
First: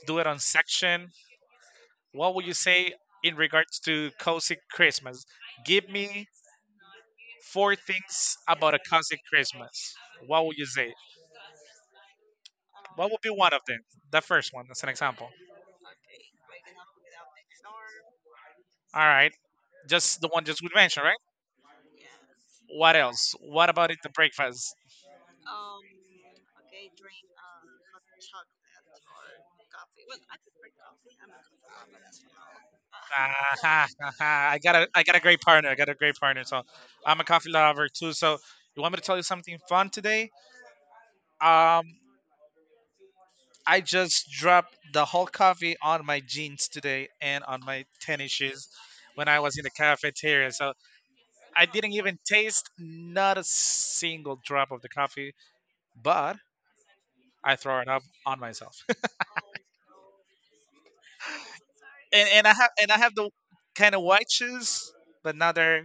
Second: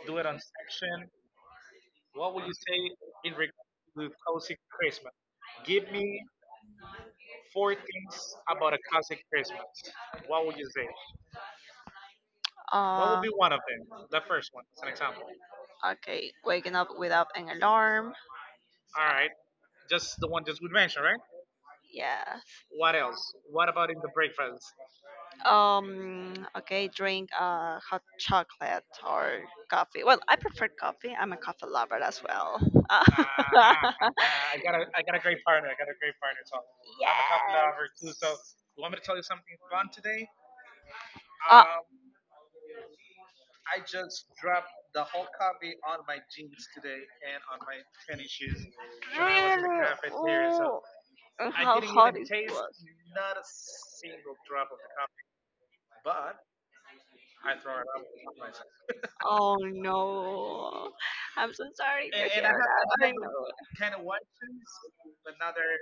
Speaker 1: do it on section, what would you say in regards to
Speaker 2: Cozy
Speaker 1: cozy
Speaker 2: Christmas.
Speaker 1: Christmas? Give
Speaker 2: Give me
Speaker 1: me
Speaker 2: four
Speaker 1: four
Speaker 2: things
Speaker 1: things about
Speaker 2: about
Speaker 1: a
Speaker 2: a
Speaker 1: cozy
Speaker 2: cozy Christmas.
Speaker 1: Christmas. What
Speaker 2: What
Speaker 1: would
Speaker 2: would
Speaker 1: you
Speaker 2: you say?
Speaker 1: say?
Speaker 2: What
Speaker 1: What
Speaker 2: would,
Speaker 1: would
Speaker 2: Be
Speaker 1: be one
Speaker 2: one of
Speaker 1: of them?
Speaker 2: them?
Speaker 1: The
Speaker 2: The first
Speaker 1: first
Speaker 2: one,
Speaker 1: one,
Speaker 2: as
Speaker 1: as
Speaker 2: an
Speaker 1: an
Speaker 2: example.
Speaker 1: example.
Speaker 2: Okay, waking up without an alarm.
Speaker 1: All
Speaker 2: All right,
Speaker 1: right,
Speaker 2: just
Speaker 1: just
Speaker 2: the
Speaker 1: the
Speaker 2: one
Speaker 1: one
Speaker 2: just
Speaker 1: just we
Speaker 2: we
Speaker 1: mentioned,
Speaker 2: mentioned,
Speaker 1: right?
Speaker 2: right? Yes.
Speaker 1: What
Speaker 2: What
Speaker 1: else?
Speaker 2: else?
Speaker 1: What
Speaker 2: What
Speaker 1: about
Speaker 2: about
Speaker 1: it
Speaker 2: in
Speaker 1: the
Speaker 2: the breakfast?
Speaker 1: breakfast?
Speaker 2: Okay, drink hot chocolate or coffee. Well, I prefer coffee. I'm a coffee lover as well. Uh,
Speaker 1: Ah, ha, ha, ha.
Speaker 2: I got a,
Speaker 1: I got a
Speaker 2: a
Speaker 1: great
Speaker 2: great
Speaker 1: partner.
Speaker 2: partner.
Speaker 1: I
Speaker 2: I
Speaker 1: got
Speaker 2: got
Speaker 1: a
Speaker 2: a
Speaker 1: great
Speaker 2: great
Speaker 1: partner.
Speaker 2: partner. So
Speaker 1: So
Speaker 2: I'm
Speaker 1: I'm a coffee
Speaker 2: a
Speaker 1: lover
Speaker 2: couple, yes.
Speaker 1: too. So you
Speaker 2: You
Speaker 1: want
Speaker 2: want
Speaker 1: me to
Speaker 2: me to
Speaker 1: tell
Speaker 2: tell
Speaker 1: you
Speaker 2: you something
Speaker 1: something fun today?
Speaker 2: today? Uh.
Speaker 1: Um,
Speaker 2: Um,
Speaker 1: I just dropped the whole coffee on my jeans
Speaker 2: things today
Speaker 1: today
Speaker 2: and
Speaker 1: and on
Speaker 2: on my
Speaker 1: my
Speaker 2: tennis
Speaker 1: tennis shoes
Speaker 2: shoes when
Speaker 1: when I was
Speaker 2: I was
Speaker 1: in
Speaker 2: in
Speaker 1: the
Speaker 2: the
Speaker 1: cafeteria.
Speaker 2: cafeteria.
Speaker 1: So
Speaker 2: So, and I
Speaker 1: I
Speaker 2: how
Speaker 1: didn't
Speaker 2: didn't hot
Speaker 1: even
Speaker 2: even it taste
Speaker 1: taste
Speaker 2: was.
Speaker 1: not a single
Speaker 2: The
Speaker 1: drop
Speaker 2: cup
Speaker 1: of
Speaker 2: of
Speaker 1: the
Speaker 2: the cup,
Speaker 1: coffee, but
Speaker 2: but
Speaker 1: I
Speaker 2: I throw
Speaker 1: throw it
Speaker 2: it
Speaker 1: up on
Speaker 2: up myself.
Speaker 1: myself.
Speaker 2: Oh no. I'm so sorry to,
Speaker 1: and
Speaker 2: And,
Speaker 1: and
Speaker 2: and I hear
Speaker 1: I
Speaker 2: have
Speaker 1: have and I
Speaker 2: that. I
Speaker 1: have
Speaker 2: another,
Speaker 1: the
Speaker 2: know.
Speaker 1: kind of white shoes, but now
Speaker 2: Another
Speaker 1: they're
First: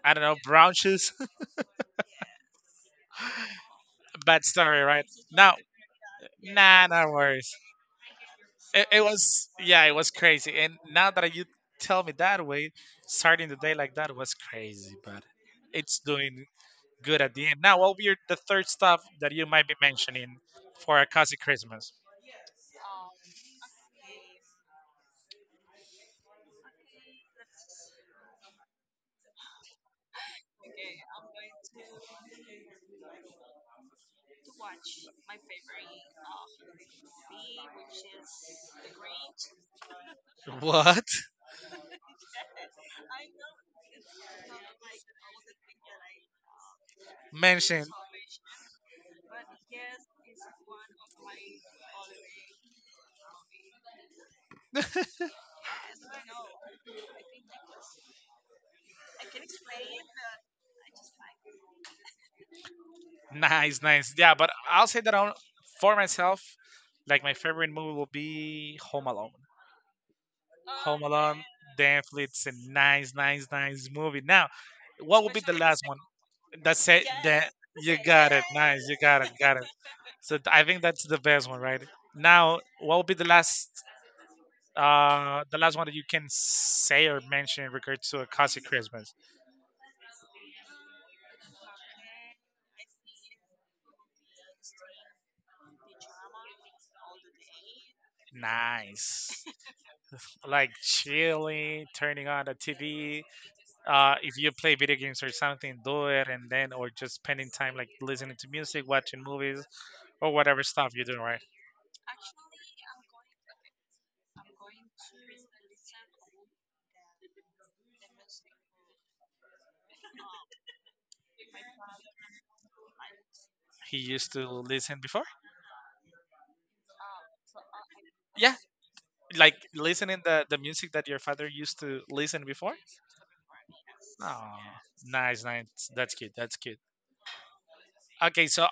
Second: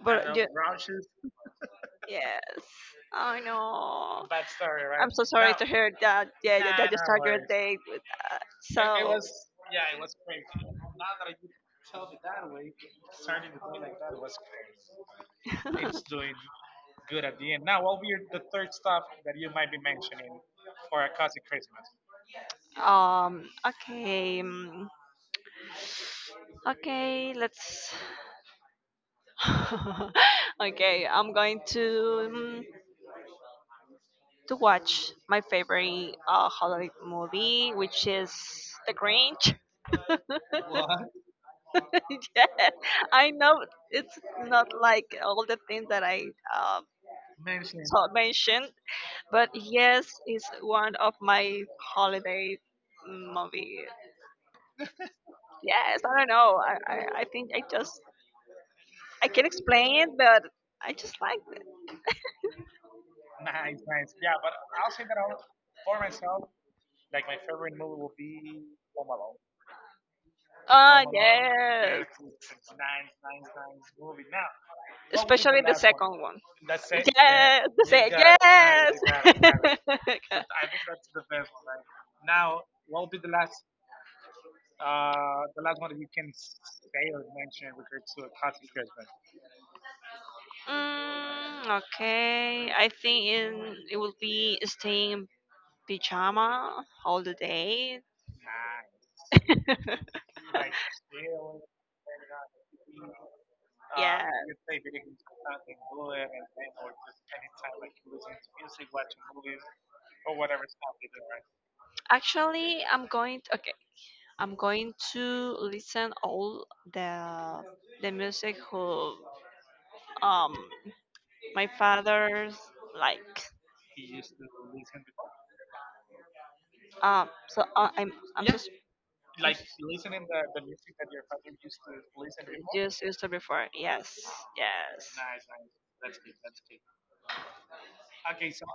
Speaker 2: I
Speaker 1: I don't
Speaker 2: But know,
Speaker 1: know brown shoes.
Speaker 2: yes. I know. Bad
Speaker 1: Bad story,
Speaker 2: story, right?
Speaker 1: right?
Speaker 2: I'm so sorry.
Speaker 1: No,
Speaker 2: Now, to hear that. Yeah, yeah, nah,
Speaker 1: nah,
Speaker 2: that you no
Speaker 1: no
Speaker 2: start your worries
Speaker 1: worries.
Speaker 2: day with that. It so was,
Speaker 1: Yeah, it was crazy. And now that you tell me that way,
Speaker 2: sorry,
Speaker 1: starting the day like that
Speaker 2: that
Speaker 1: was
Speaker 2: was
Speaker 1: crazy, but
Speaker 2: crazy.
Speaker 1: it's
Speaker 2: It's doing
Speaker 1: doing good
Speaker 2: good
Speaker 1: at
Speaker 2: at
Speaker 1: the
Speaker 2: the
Speaker 1: end.
Speaker 2: end.
Speaker 1: Now,
Speaker 2: Now,
Speaker 1: what will
Speaker 2: what will
Speaker 1: be
Speaker 2: be
Speaker 1: your, the
Speaker 2: the
Speaker 1: third
Speaker 2: third
Speaker 1: stuff
Speaker 2: stuff
Speaker 1: that you might be
Speaker 2: you're
Speaker 1: mentioning
Speaker 2: mentioning
Speaker 1: for
Speaker 2: for
Speaker 1: a
Speaker 2: a
Speaker 1: cozy
Speaker 2: charisma?
Speaker 1: Christmas?
Speaker 2: Okay. Okay. Let's. Okay. I'm going mm, to watch my favorite holiday movie, which is The Grinch.
Speaker 1: What?
Speaker 2: Yeah. I know it's not like all the things that I, uh, mentioning.
Speaker 1: Mention.
Speaker 2: Mentioned, but yes, it's one of my holiday movie. Yes, I don't know. I think I just, I can explain it, but I just like it. Nice.
Speaker 1: Nice,
Speaker 2: I
Speaker 1: nice. Yeah, but I'll say
Speaker 2: think
Speaker 1: that
Speaker 2: that
Speaker 1: on,
Speaker 2: I'll, for
Speaker 1: for myself,
Speaker 2: myself,
Speaker 1: like my
Speaker 2: my
Speaker 1: favorite
Speaker 2: favorite
Speaker 1: movie
Speaker 2: movie
Speaker 1: will
Speaker 2: will be
Speaker 1: be
Speaker 2: Home
Speaker 1: Home Alone.
Speaker 2: Alone. Oh, Home
Speaker 1: Home
Speaker 2: Alone.
Speaker 1: Alone,
Speaker 2: Yes. Yes. What will
Speaker 1: definitely,
Speaker 2: be,
Speaker 1: it's a nice, nice, nice movie. Now, what would be the
Speaker 2: especially the last
Speaker 1: last
Speaker 2: one?
Speaker 1: one?
Speaker 2: Second one.
Speaker 1: That's
Speaker 2: That's it.
Speaker 1: it.
Speaker 2: Yeah.
Speaker 1: That
Speaker 2: Yes, the you
Speaker 1: you
Speaker 2: say got it.
Speaker 1: got
Speaker 2: Nice.
Speaker 1: it. Nice.
Speaker 2: Yes.
Speaker 1: You got
Speaker 2: You got
Speaker 1: it.
Speaker 2: it. You
Speaker 1: Got it.
Speaker 2: got it.
Speaker 1: So th-
Speaker 2: I
Speaker 1: I
Speaker 2: think
Speaker 1: think
Speaker 2: that's
Speaker 1: that's the
Speaker 2: the best
Speaker 1: best one,
Speaker 2: one. Right?
Speaker 1: right?
Speaker 2: Now,
Speaker 1: Now, what
Speaker 2: what
Speaker 1: will
Speaker 2: will
Speaker 1: be
Speaker 2: be the last, uh,
Speaker 1: the
Speaker 2: the last
Speaker 1: last one
Speaker 2: one
Speaker 1: that
Speaker 2: that
Speaker 1: you
Speaker 2: you
Speaker 1: can
Speaker 2: can say
Speaker 1: say
Speaker 2: or
Speaker 1: or mention
Speaker 2: mention in
Speaker 1: in
Speaker 2: regards
Speaker 1: regards to
Speaker 2: to
Speaker 1: a
Speaker 2: a classic
Speaker 1: classic
Speaker 2: Christmas?
Speaker 1: Christmas?
Speaker 2: Okay, I think in, it will be staying pajama all the day.
Speaker 1: Nice. Like chilling, turning on the TV.
Speaker 2: Yeah.
Speaker 1: If you play video games or something, do it, and then or just spending time like
Speaker 2: Like,
Speaker 1: listening to music, watching movies, or
Speaker 2: or whatever.
Speaker 1: whatever stuff you're doing. Right?
Speaker 2: Actually, I'm going to, okay. I'm going to listen all the the music who, um my father's, like,
Speaker 1: He used to listen before.
Speaker 2: I'm Yeah,
Speaker 1: Yeah,
Speaker 2: just. Like,
Speaker 1: like listening
Speaker 2: listening the
Speaker 1: the
Speaker 2: the
Speaker 1: music that your father used to listen before?
Speaker 2: just used to before. Yes.
Speaker 1: Oh,
Speaker 2: Yes.
Speaker 1: nice, nice. That's good. That's good. Okay, so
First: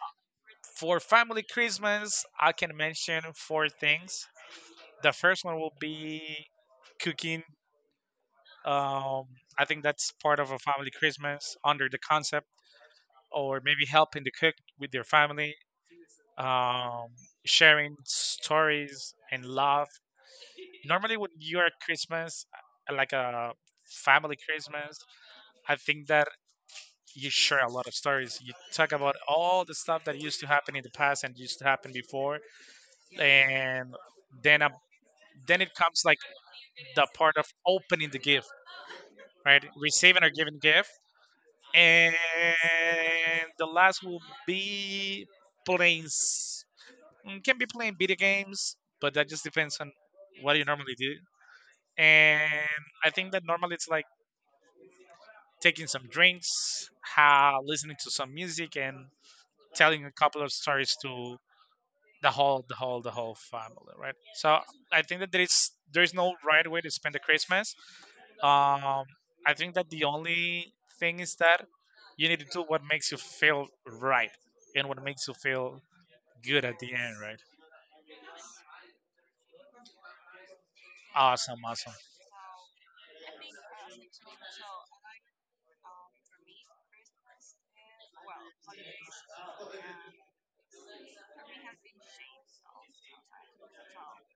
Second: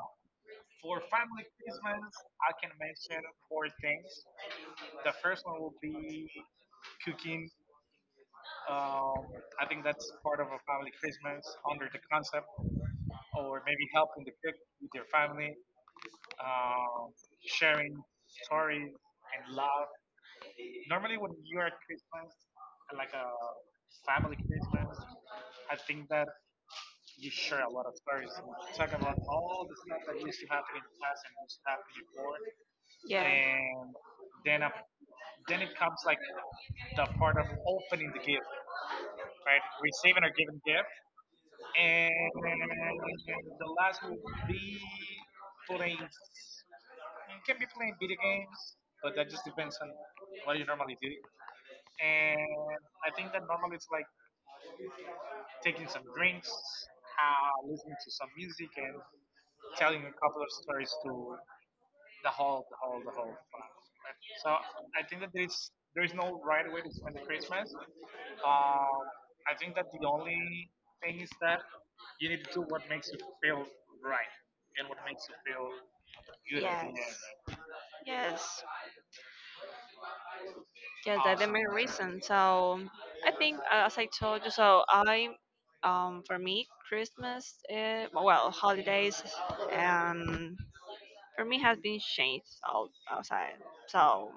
Speaker 1: for family Christmas, I can mention four things. The
Speaker 2: The
Speaker 1: first
Speaker 2: first
Speaker 1: one
Speaker 2: one will
Speaker 1: will
Speaker 2: be
Speaker 1: be cooking.
Speaker 2: cooking.
Speaker 1: Um,
Speaker 2: Um,
Speaker 1: I
Speaker 2: I
Speaker 1: think
Speaker 2: think that's
Speaker 1: that's
Speaker 2: part
Speaker 1: part
Speaker 2: of
Speaker 1: of
Speaker 2: a
Speaker 1: a family
Speaker 2: family Christmas,
Speaker 1: Christmas under the concept, or
Speaker 2: or maybe
Speaker 1: maybe
Speaker 2: help
Speaker 1: helping
Speaker 2: with
Speaker 1: to cook with your
Speaker 2: your
Speaker 1: family,
Speaker 2: family,
Speaker 1: um,
Speaker 2: um, sharing
Speaker 1: sharing
Speaker 2: stories
Speaker 1: stories and
Speaker 2: and love.
Speaker 1: love. Normally,
Speaker 2: Normally,
Speaker 1: when
Speaker 2: when
Speaker 1: you
Speaker 2: you
Speaker 1: are
Speaker 2: are
Speaker 1: at Christmas, like
Speaker 2: like a
Speaker 1: a family
Speaker 2: family Christmas,
Speaker 1: Christmas,
Speaker 2: I
Speaker 1: I
Speaker 2: think
Speaker 1: think
Speaker 2: that
Speaker 1: that you share
Speaker 2: share a
Speaker 1: a
Speaker 2: lot
Speaker 1: lot of
Speaker 2: of stories,
Speaker 1: stories. You
Speaker 2: talk
Speaker 1: talk about
Speaker 2: about
Speaker 1: all
Speaker 2: all
Speaker 1: the
Speaker 2: that
Speaker 1: stuff that
Speaker 2: that used
Speaker 1: used to
Speaker 2: to
Speaker 1: happen
Speaker 2: happen
Speaker 1: in the past and used to happen
Speaker 2: before.
Speaker 1: before,
Speaker 2: Yeah. And
Speaker 1: and
Speaker 2: then
Speaker 1: then uh,
Speaker 2: a, then
Speaker 1: then it
Speaker 2: it comes
Speaker 1: comes
Speaker 2: like
Speaker 1: like
Speaker 2: the
Speaker 1: the
Speaker 2: part
Speaker 1: part
Speaker 2: of
Speaker 1: of opening
Speaker 2: opening the
Speaker 1: the gift,
Speaker 2: gift, right?
Speaker 1: right? Receiving
Speaker 2: Receiving
Speaker 1: or
Speaker 2: or
Speaker 1: giving
Speaker 2: giving
Speaker 1: gift,
Speaker 2: gift, and
Speaker 1: and the
Speaker 2: the last
Speaker 1: last
Speaker 2: would
Speaker 1: will
Speaker 2: be
Speaker 1: be
Speaker 2: for you,
Speaker 1: playing. S- mm,
Speaker 2: can
Speaker 1: can
Speaker 2: be
Speaker 1: be
Speaker 2: playing
Speaker 1: playing
Speaker 2: video
Speaker 1: video
Speaker 2: games.
Speaker 1: games, but that
Speaker 2: It just
Speaker 1: just
Speaker 2: depends
Speaker 1: depends
Speaker 2: on
Speaker 1: on what
Speaker 2: what you
Speaker 1: you normally
Speaker 2: normally do.
Speaker 1: do. And
Speaker 2: And
Speaker 1: I
Speaker 2: then
Speaker 1: think that
Speaker 2: normally
Speaker 1: normally
Speaker 2: it's
Speaker 1: it's like
Speaker 2: like taking
Speaker 1: taking
Speaker 2: some
Speaker 1: some
Speaker 2: drinks,
Speaker 1: drinks, ha,
Speaker 2: listening
Speaker 1: listening
Speaker 2: to
Speaker 1: to
Speaker 2: some
Speaker 1: some
Speaker 2: music,
Speaker 1: music,
Speaker 2: and
Speaker 1: and
Speaker 2: telling
Speaker 1: telling
Speaker 2: a
Speaker 1: a
Speaker 2: couple
Speaker 1: couple
Speaker 2: of
Speaker 1: of
Speaker 2: stories
Speaker 1: stories
Speaker 2: to
Speaker 1: to
Speaker 2: the
Speaker 1: the
Speaker 2: whole,
Speaker 1: whole
Speaker 2: the
Speaker 1: the
Speaker 2: whole,
Speaker 1: whole
Speaker 2: the
Speaker 1: the
Speaker 2: whole.
Speaker 1: whole family, right?
Speaker 2: So
Speaker 1: So
Speaker 2: I,
Speaker 1: I think that there is
Speaker 2: there is
Speaker 1: no
Speaker 2: no right
Speaker 1: right
Speaker 2: way
Speaker 1: way
Speaker 2: to
Speaker 1: to
Speaker 2: spend
Speaker 1: spend the
Speaker 2: the Christmas.
Speaker 1: Christmas.
Speaker 2: Um,
Speaker 1: um I
Speaker 2: I think
Speaker 1: think
Speaker 2: that
Speaker 1: that the
Speaker 2: the only
Speaker 1: only thing
Speaker 2: is
Speaker 1: is
Speaker 2: that
Speaker 1: that you
Speaker 2: you
Speaker 1: need
Speaker 2: need
Speaker 1: to
Speaker 2: to do
Speaker 1: do what
Speaker 2: what makes
Speaker 1: makes
Speaker 2: you
Speaker 1: you
Speaker 2: feel
Speaker 1: feel
Speaker 2: right,
Speaker 1: right, and
Speaker 2: what
Speaker 1: what
Speaker 2: makes
Speaker 1: makes
Speaker 2: you
Speaker 1: you
Speaker 2: feel
Speaker 1: feel
Speaker 2: good
Speaker 1: good at
Speaker 2: at the.
Speaker 1: the
Speaker 2: Yes. End.
Speaker 1: end, right?
Speaker 2: Yes, yes, that's the
Speaker 1: Awesome,
Speaker 2: main
Speaker 1: awesome.
Speaker 2: reason. So I think, as I told you, so I, for me, Christmas, well, holidays, um, for me has been changed out outside. So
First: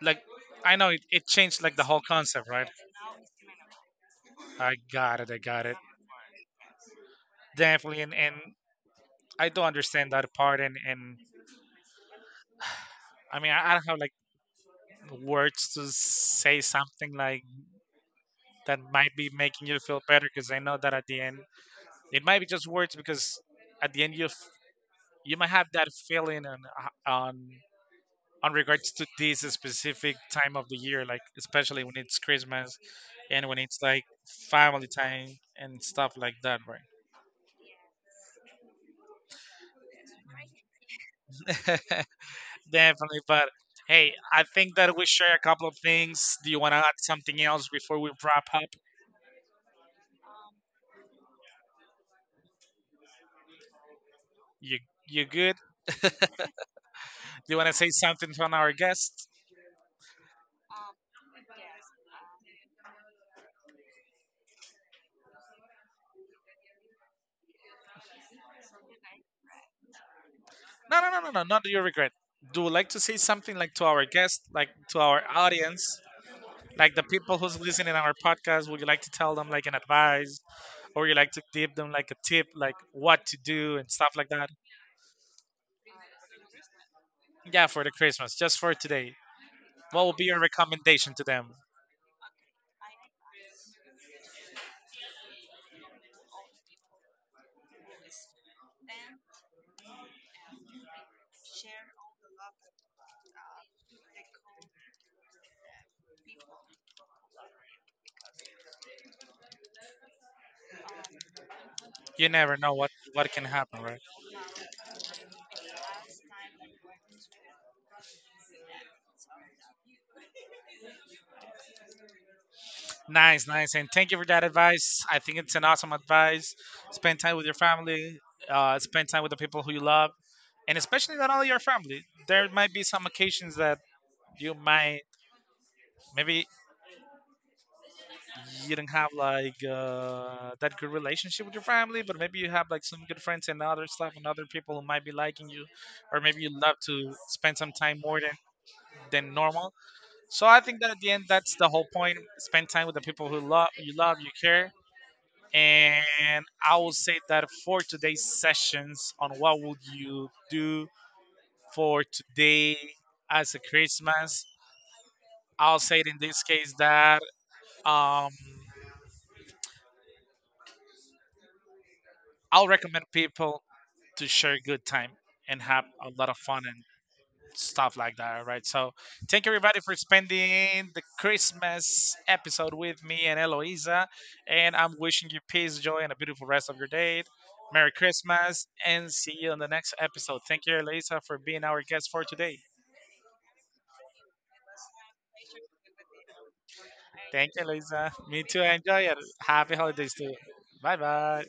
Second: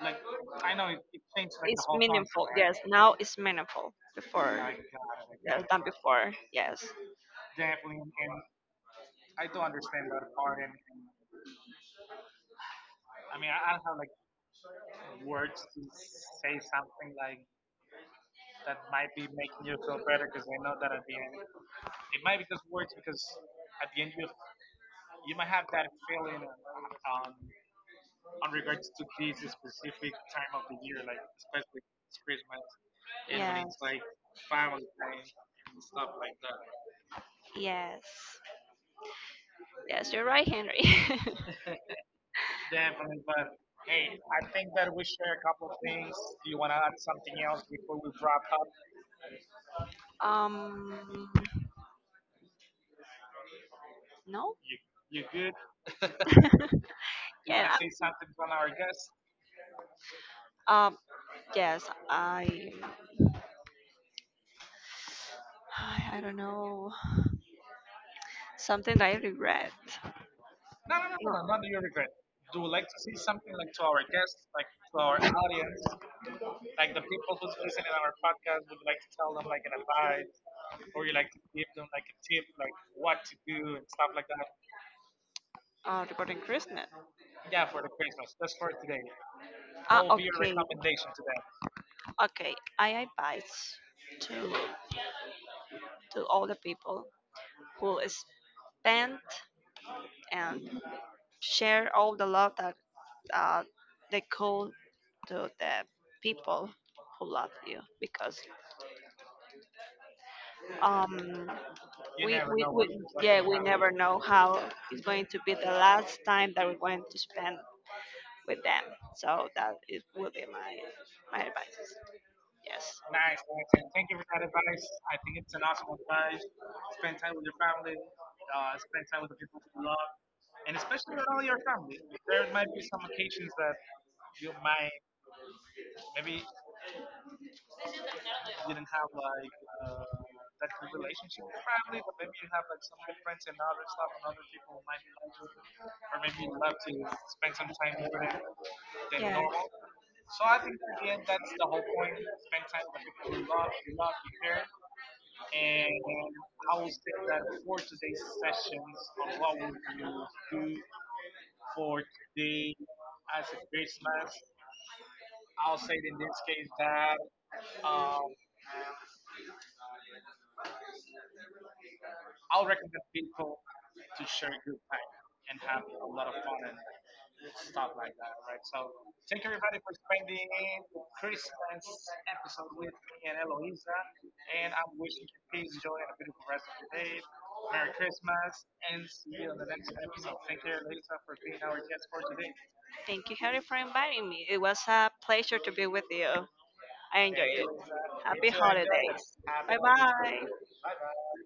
Speaker 1: Like I know it, it changed like the
Speaker 2: it's
Speaker 1: whole
Speaker 2: meaningful.
Speaker 1: concept, right?
Speaker 2: Yes, now it's meaningful. Before,
Speaker 1: I
Speaker 2: yes,
Speaker 1: got it.
Speaker 2: than before. Yes,
Speaker 1: Definitely, and I do understand that part. And I don't have like words to say something like that might be making you feel better because I know that at the end it might be just words because at the end you f- you might have that feeling
Speaker 2: feeling on
Speaker 1: on
Speaker 2: on
Speaker 1: regards
Speaker 2: to
Speaker 1: to
Speaker 2: be
Speaker 1: this
Speaker 2: this
Speaker 1: specific
Speaker 2: time
Speaker 1: time
Speaker 2: of
Speaker 1: of the
Speaker 2: the year,
Speaker 1: year, like
Speaker 2: like,
Speaker 1: especially when it's Christmas
Speaker 2: and
Speaker 1: and
Speaker 2: when,
Speaker 1: when
Speaker 2: Yeah,
Speaker 1: it's
Speaker 2: it's
Speaker 1: like
Speaker 2: like family
Speaker 1: family
Speaker 2: time
Speaker 1: time and
Speaker 2: and stuff.
Speaker 1: stuff like that, right?
Speaker 2: Yes. Yes, you're right, Henry.
Speaker 1: Definitely,
Speaker 2: Definitely. But like,
Speaker 1: but hey,
Speaker 2: hey,
Speaker 1: I think that we share a couple
Speaker 2: couple
Speaker 1: of
Speaker 2: things.
Speaker 1: things.
Speaker 2: Do
Speaker 1: Do
Speaker 2: you
Speaker 1: you want
Speaker 2: wanna
Speaker 1: to add
Speaker 2: add
Speaker 1: something
Speaker 2: something else
Speaker 1: else
Speaker 2: before
Speaker 1: before
Speaker 2: we
Speaker 1: we
Speaker 2: wrap
Speaker 1: wrap
Speaker 2: up?
Speaker 1: up?
Speaker 2: um. No.
Speaker 1: You
Speaker 2: Do
Speaker 1: you good? Do
Speaker 2: you
Speaker 1: you want
Speaker 2: wanna,
Speaker 1: to
Speaker 2: Yeah,
Speaker 1: say
Speaker 2: say something
Speaker 1: something to
Speaker 2: on our
Speaker 1: our
Speaker 2: guest?
Speaker 1: guest?
Speaker 2: I- Um. Yes. I. I don't know. Something that I regret. No,
Speaker 1: No,
Speaker 2: no,
Speaker 1: no,
Speaker 2: no,
Speaker 1: no, no,
Speaker 2: no, no,
Speaker 1: no,
Speaker 2: no. Not
Speaker 1: not
Speaker 2: that you
Speaker 1: your
Speaker 2: regret.
Speaker 1: regret.
Speaker 2: Do
Speaker 1: Do you
Speaker 2: you like
Speaker 1: like to say something like to
Speaker 2: to
Speaker 1: our
Speaker 2: our
Speaker 1: guests,
Speaker 2: guests,
Speaker 1: like
Speaker 2: like
Speaker 1: to
Speaker 2: to our
Speaker 1: our
Speaker 2: audience?
Speaker 1: audience, like
Speaker 2: Like
Speaker 1: the
Speaker 2: the people
Speaker 1: people
Speaker 2: who's
Speaker 1: who's
Speaker 2: listening
Speaker 1: listening
Speaker 2: on
Speaker 1: our
Speaker 2: our podcast,
Speaker 1: podcast? Would
Speaker 2: would
Speaker 1: you
Speaker 2: you
Speaker 1: like
Speaker 2: like
Speaker 1: to
Speaker 2: to tell
Speaker 1: tell
Speaker 2: them
Speaker 1: them
Speaker 2: like
Speaker 1: like an
Speaker 2: an advice,
Speaker 1: advice,
Speaker 2: or
Speaker 1: or you
Speaker 2: you like
Speaker 1: like to
Speaker 2: to give
Speaker 1: give
Speaker 2: them
Speaker 1: them like
Speaker 2: like
Speaker 1: a tip, like
Speaker 2: what
Speaker 1: what
Speaker 2: to
Speaker 1: to do
Speaker 2: do and
Speaker 1: and stuff
Speaker 2: stuff like
Speaker 1: like
Speaker 2: that?
Speaker 1: that?
Speaker 2: Regarding Christmas. Yeah,
Speaker 1: Yeah, for
Speaker 2: for
Speaker 1: the Christmas, just for
Speaker 2: today,
Speaker 1: today. What
Speaker 2: What
Speaker 1: would
Speaker 2: would be
Speaker 1: be
Speaker 2: your,
Speaker 1: your
Speaker 2: okay, recommendation
Speaker 1: recommendation to
Speaker 2: to
Speaker 1: them?
Speaker 2: them? Okay, I advise to to all the people who spend and share all the love that, uh, they could to the people who love you, because um you
Speaker 1: You
Speaker 2: we, never
Speaker 1: never
Speaker 2: we, know
Speaker 1: know
Speaker 2: what, we what
Speaker 1: what
Speaker 2: yeah
Speaker 1: can
Speaker 2: can we happen.
Speaker 1: happen,
Speaker 2: Never
Speaker 1: right?
Speaker 2: know how it's going to be the last time that we're going to spend with them, so that it will be my advice. Yes. Nice,
Speaker 1: Nice,
Speaker 2: nice.
Speaker 1: nice,
Speaker 2: And
Speaker 1: and thank
Speaker 2: thank
Speaker 1: you
Speaker 2: you
Speaker 1: for
Speaker 2: for that
Speaker 1: that
Speaker 2: advice.
Speaker 1: advice.
Speaker 2: I
Speaker 1: I think
Speaker 2: think
Speaker 1: it's
Speaker 2: it's an
Speaker 1: an awesome
Speaker 2: awesome advice.
Speaker 1: advice. Spend
Speaker 2: Spend
Speaker 1: time
Speaker 2: time
Speaker 1: with
Speaker 2: with
Speaker 1: your
Speaker 2: your family,
Speaker 1: family,
Speaker 2: spend
Speaker 1: spend time
Speaker 2: time
Speaker 1: with
Speaker 2: with
Speaker 1: the
Speaker 2: the
Speaker 1: people
Speaker 2: people
Speaker 1: who you
Speaker 2: you
Speaker 1: love,
Speaker 2: love,
Speaker 1: and
Speaker 2: and
Speaker 1: especially
Speaker 2: especially with
Speaker 1: not
Speaker 2: all
Speaker 1: only
Speaker 2: your
Speaker 1: your
Speaker 2: family.
Speaker 1: family.
Speaker 2: There
Speaker 1: There
Speaker 2: might
Speaker 1: might
Speaker 2: be
Speaker 1: be
Speaker 2: some
Speaker 1: some
Speaker 2: occasions
Speaker 1: occasions
Speaker 2: that
Speaker 1: that
Speaker 2: you
Speaker 1: you
Speaker 2: might,
Speaker 1: might,
Speaker 2: maybe
Speaker 1: maybe you don't
Speaker 2: didn't
Speaker 1: have
Speaker 2: have like,
Speaker 1: like
Speaker 2: uh, that
Speaker 1: that good
Speaker 2: good relationship
Speaker 1: relationship with
Speaker 2: with
Speaker 1: your
Speaker 2: family,
Speaker 1: family,
Speaker 2: but
Speaker 1: but
Speaker 2: maybe
Speaker 1: maybe
Speaker 2: you
Speaker 1: you
Speaker 2: have
Speaker 1: have
Speaker 2: like
Speaker 1: like some
Speaker 2: some
Speaker 1: good
Speaker 2: good friends
Speaker 1: friends
Speaker 2: and
Speaker 1: and other
Speaker 2: other
Speaker 1: stuff
Speaker 2: stuff, and
Speaker 1: and other
Speaker 2: other people
Speaker 1: people who
Speaker 2: might
Speaker 1: might be
Speaker 2: be
Speaker 1: liking
Speaker 2: like,
Speaker 1: you,
Speaker 2: or
Speaker 1: or
Speaker 2: maybe
Speaker 1: maybe you
Speaker 2: you
Speaker 1: love
Speaker 2: love to
Speaker 1: to
Speaker 2: spend
Speaker 1: spend
Speaker 2: some
Speaker 1: some
Speaker 2: time
Speaker 1: time
Speaker 2: more
Speaker 1: more
Speaker 2: than
Speaker 1: than
Speaker 2: Yeah, normal.
Speaker 1: normal. So
Speaker 2: So I
Speaker 1: I
Speaker 2: think
Speaker 1: think that
Speaker 2: at
Speaker 1: at
Speaker 2: the
Speaker 1: the
Speaker 2: end,
Speaker 1: end,
Speaker 2: that's
Speaker 1: that's the
Speaker 2: the
Speaker 1: whole
Speaker 2: whole point,
Speaker 1: point.
Speaker 2: spend
Speaker 1: Spend time
Speaker 2: time
Speaker 1: with the people who
Speaker 2: with love.
Speaker 1: love you, care.
Speaker 2: And I
Speaker 1: And I will
Speaker 2: think
Speaker 1: say that
Speaker 2: that
Speaker 1: for
Speaker 2: for
Speaker 1: today's
Speaker 2: today's sessions
Speaker 1: sessions on
Speaker 2: on
Speaker 1: what
Speaker 2: what
Speaker 1: would
Speaker 2: would you
Speaker 1: you
Speaker 2: do
Speaker 1: do for
Speaker 2: for
Speaker 1: today
Speaker 2: me as
Speaker 1: as a
Speaker 2: a Christmas,
Speaker 1: Christmas,
Speaker 2: I
Speaker 1: I'll say
Speaker 2: think
Speaker 1: it in
Speaker 2: in this
Speaker 1: this
Speaker 2: case,
Speaker 1: case that um,
Speaker 2: um, I'll
Speaker 1: I'll recommend
Speaker 2: recommend people
Speaker 1: people to
Speaker 2: to
Speaker 1: share
Speaker 2: share
Speaker 1: a good time and have
Speaker 2: a
Speaker 1: a lot
Speaker 2: lot of
Speaker 1: of
Speaker 2: fun
Speaker 1: fun
Speaker 2: and
Speaker 1: and.
Speaker 2: stuff.
Speaker 1: Stuff like that, right? So thank you everybody for spending the
Speaker 2: And,
Speaker 1: Christmas episode with me and
Speaker 2: and Eloise.
Speaker 1: Eloisa. And I'm wishing you peace, joy, and a beautiful rest of your day.
Speaker 2: Merry
Speaker 1: Merry Christmas
Speaker 2: Christmas.
Speaker 1: and
Speaker 2: See
Speaker 1: see you
Speaker 2: you
Speaker 1: on
Speaker 2: on the
Speaker 1: the next episode. Thank
Speaker 2: episode.
Speaker 1: you, Eloisa, for
Speaker 2: Thank
Speaker 1: being
Speaker 2: you,
Speaker 1: our
Speaker 2: our guest
Speaker 1: guest for
Speaker 2: for today.
Speaker 1: today.
Speaker 2: Thank you, Harry, for inviting me. It was a pleasure to be with you. I thank
Speaker 1: Thank
Speaker 2: enjoyed thank it.
Speaker 1: you,
Speaker 2: you,
Speaker 1: Eloisa.
Speaker 2: You
Speaker 1: Me
Speaker 2: happy too. Enjoy
Speaker 1: too. Enjoy it.
Speaker 2: holidays. Happy
Speaker 1: Happy
Speaker 2: bye
Speaker 1: holidays to you.
Speaker 2: holidays. Bye.
Speaker 1: Bye bye.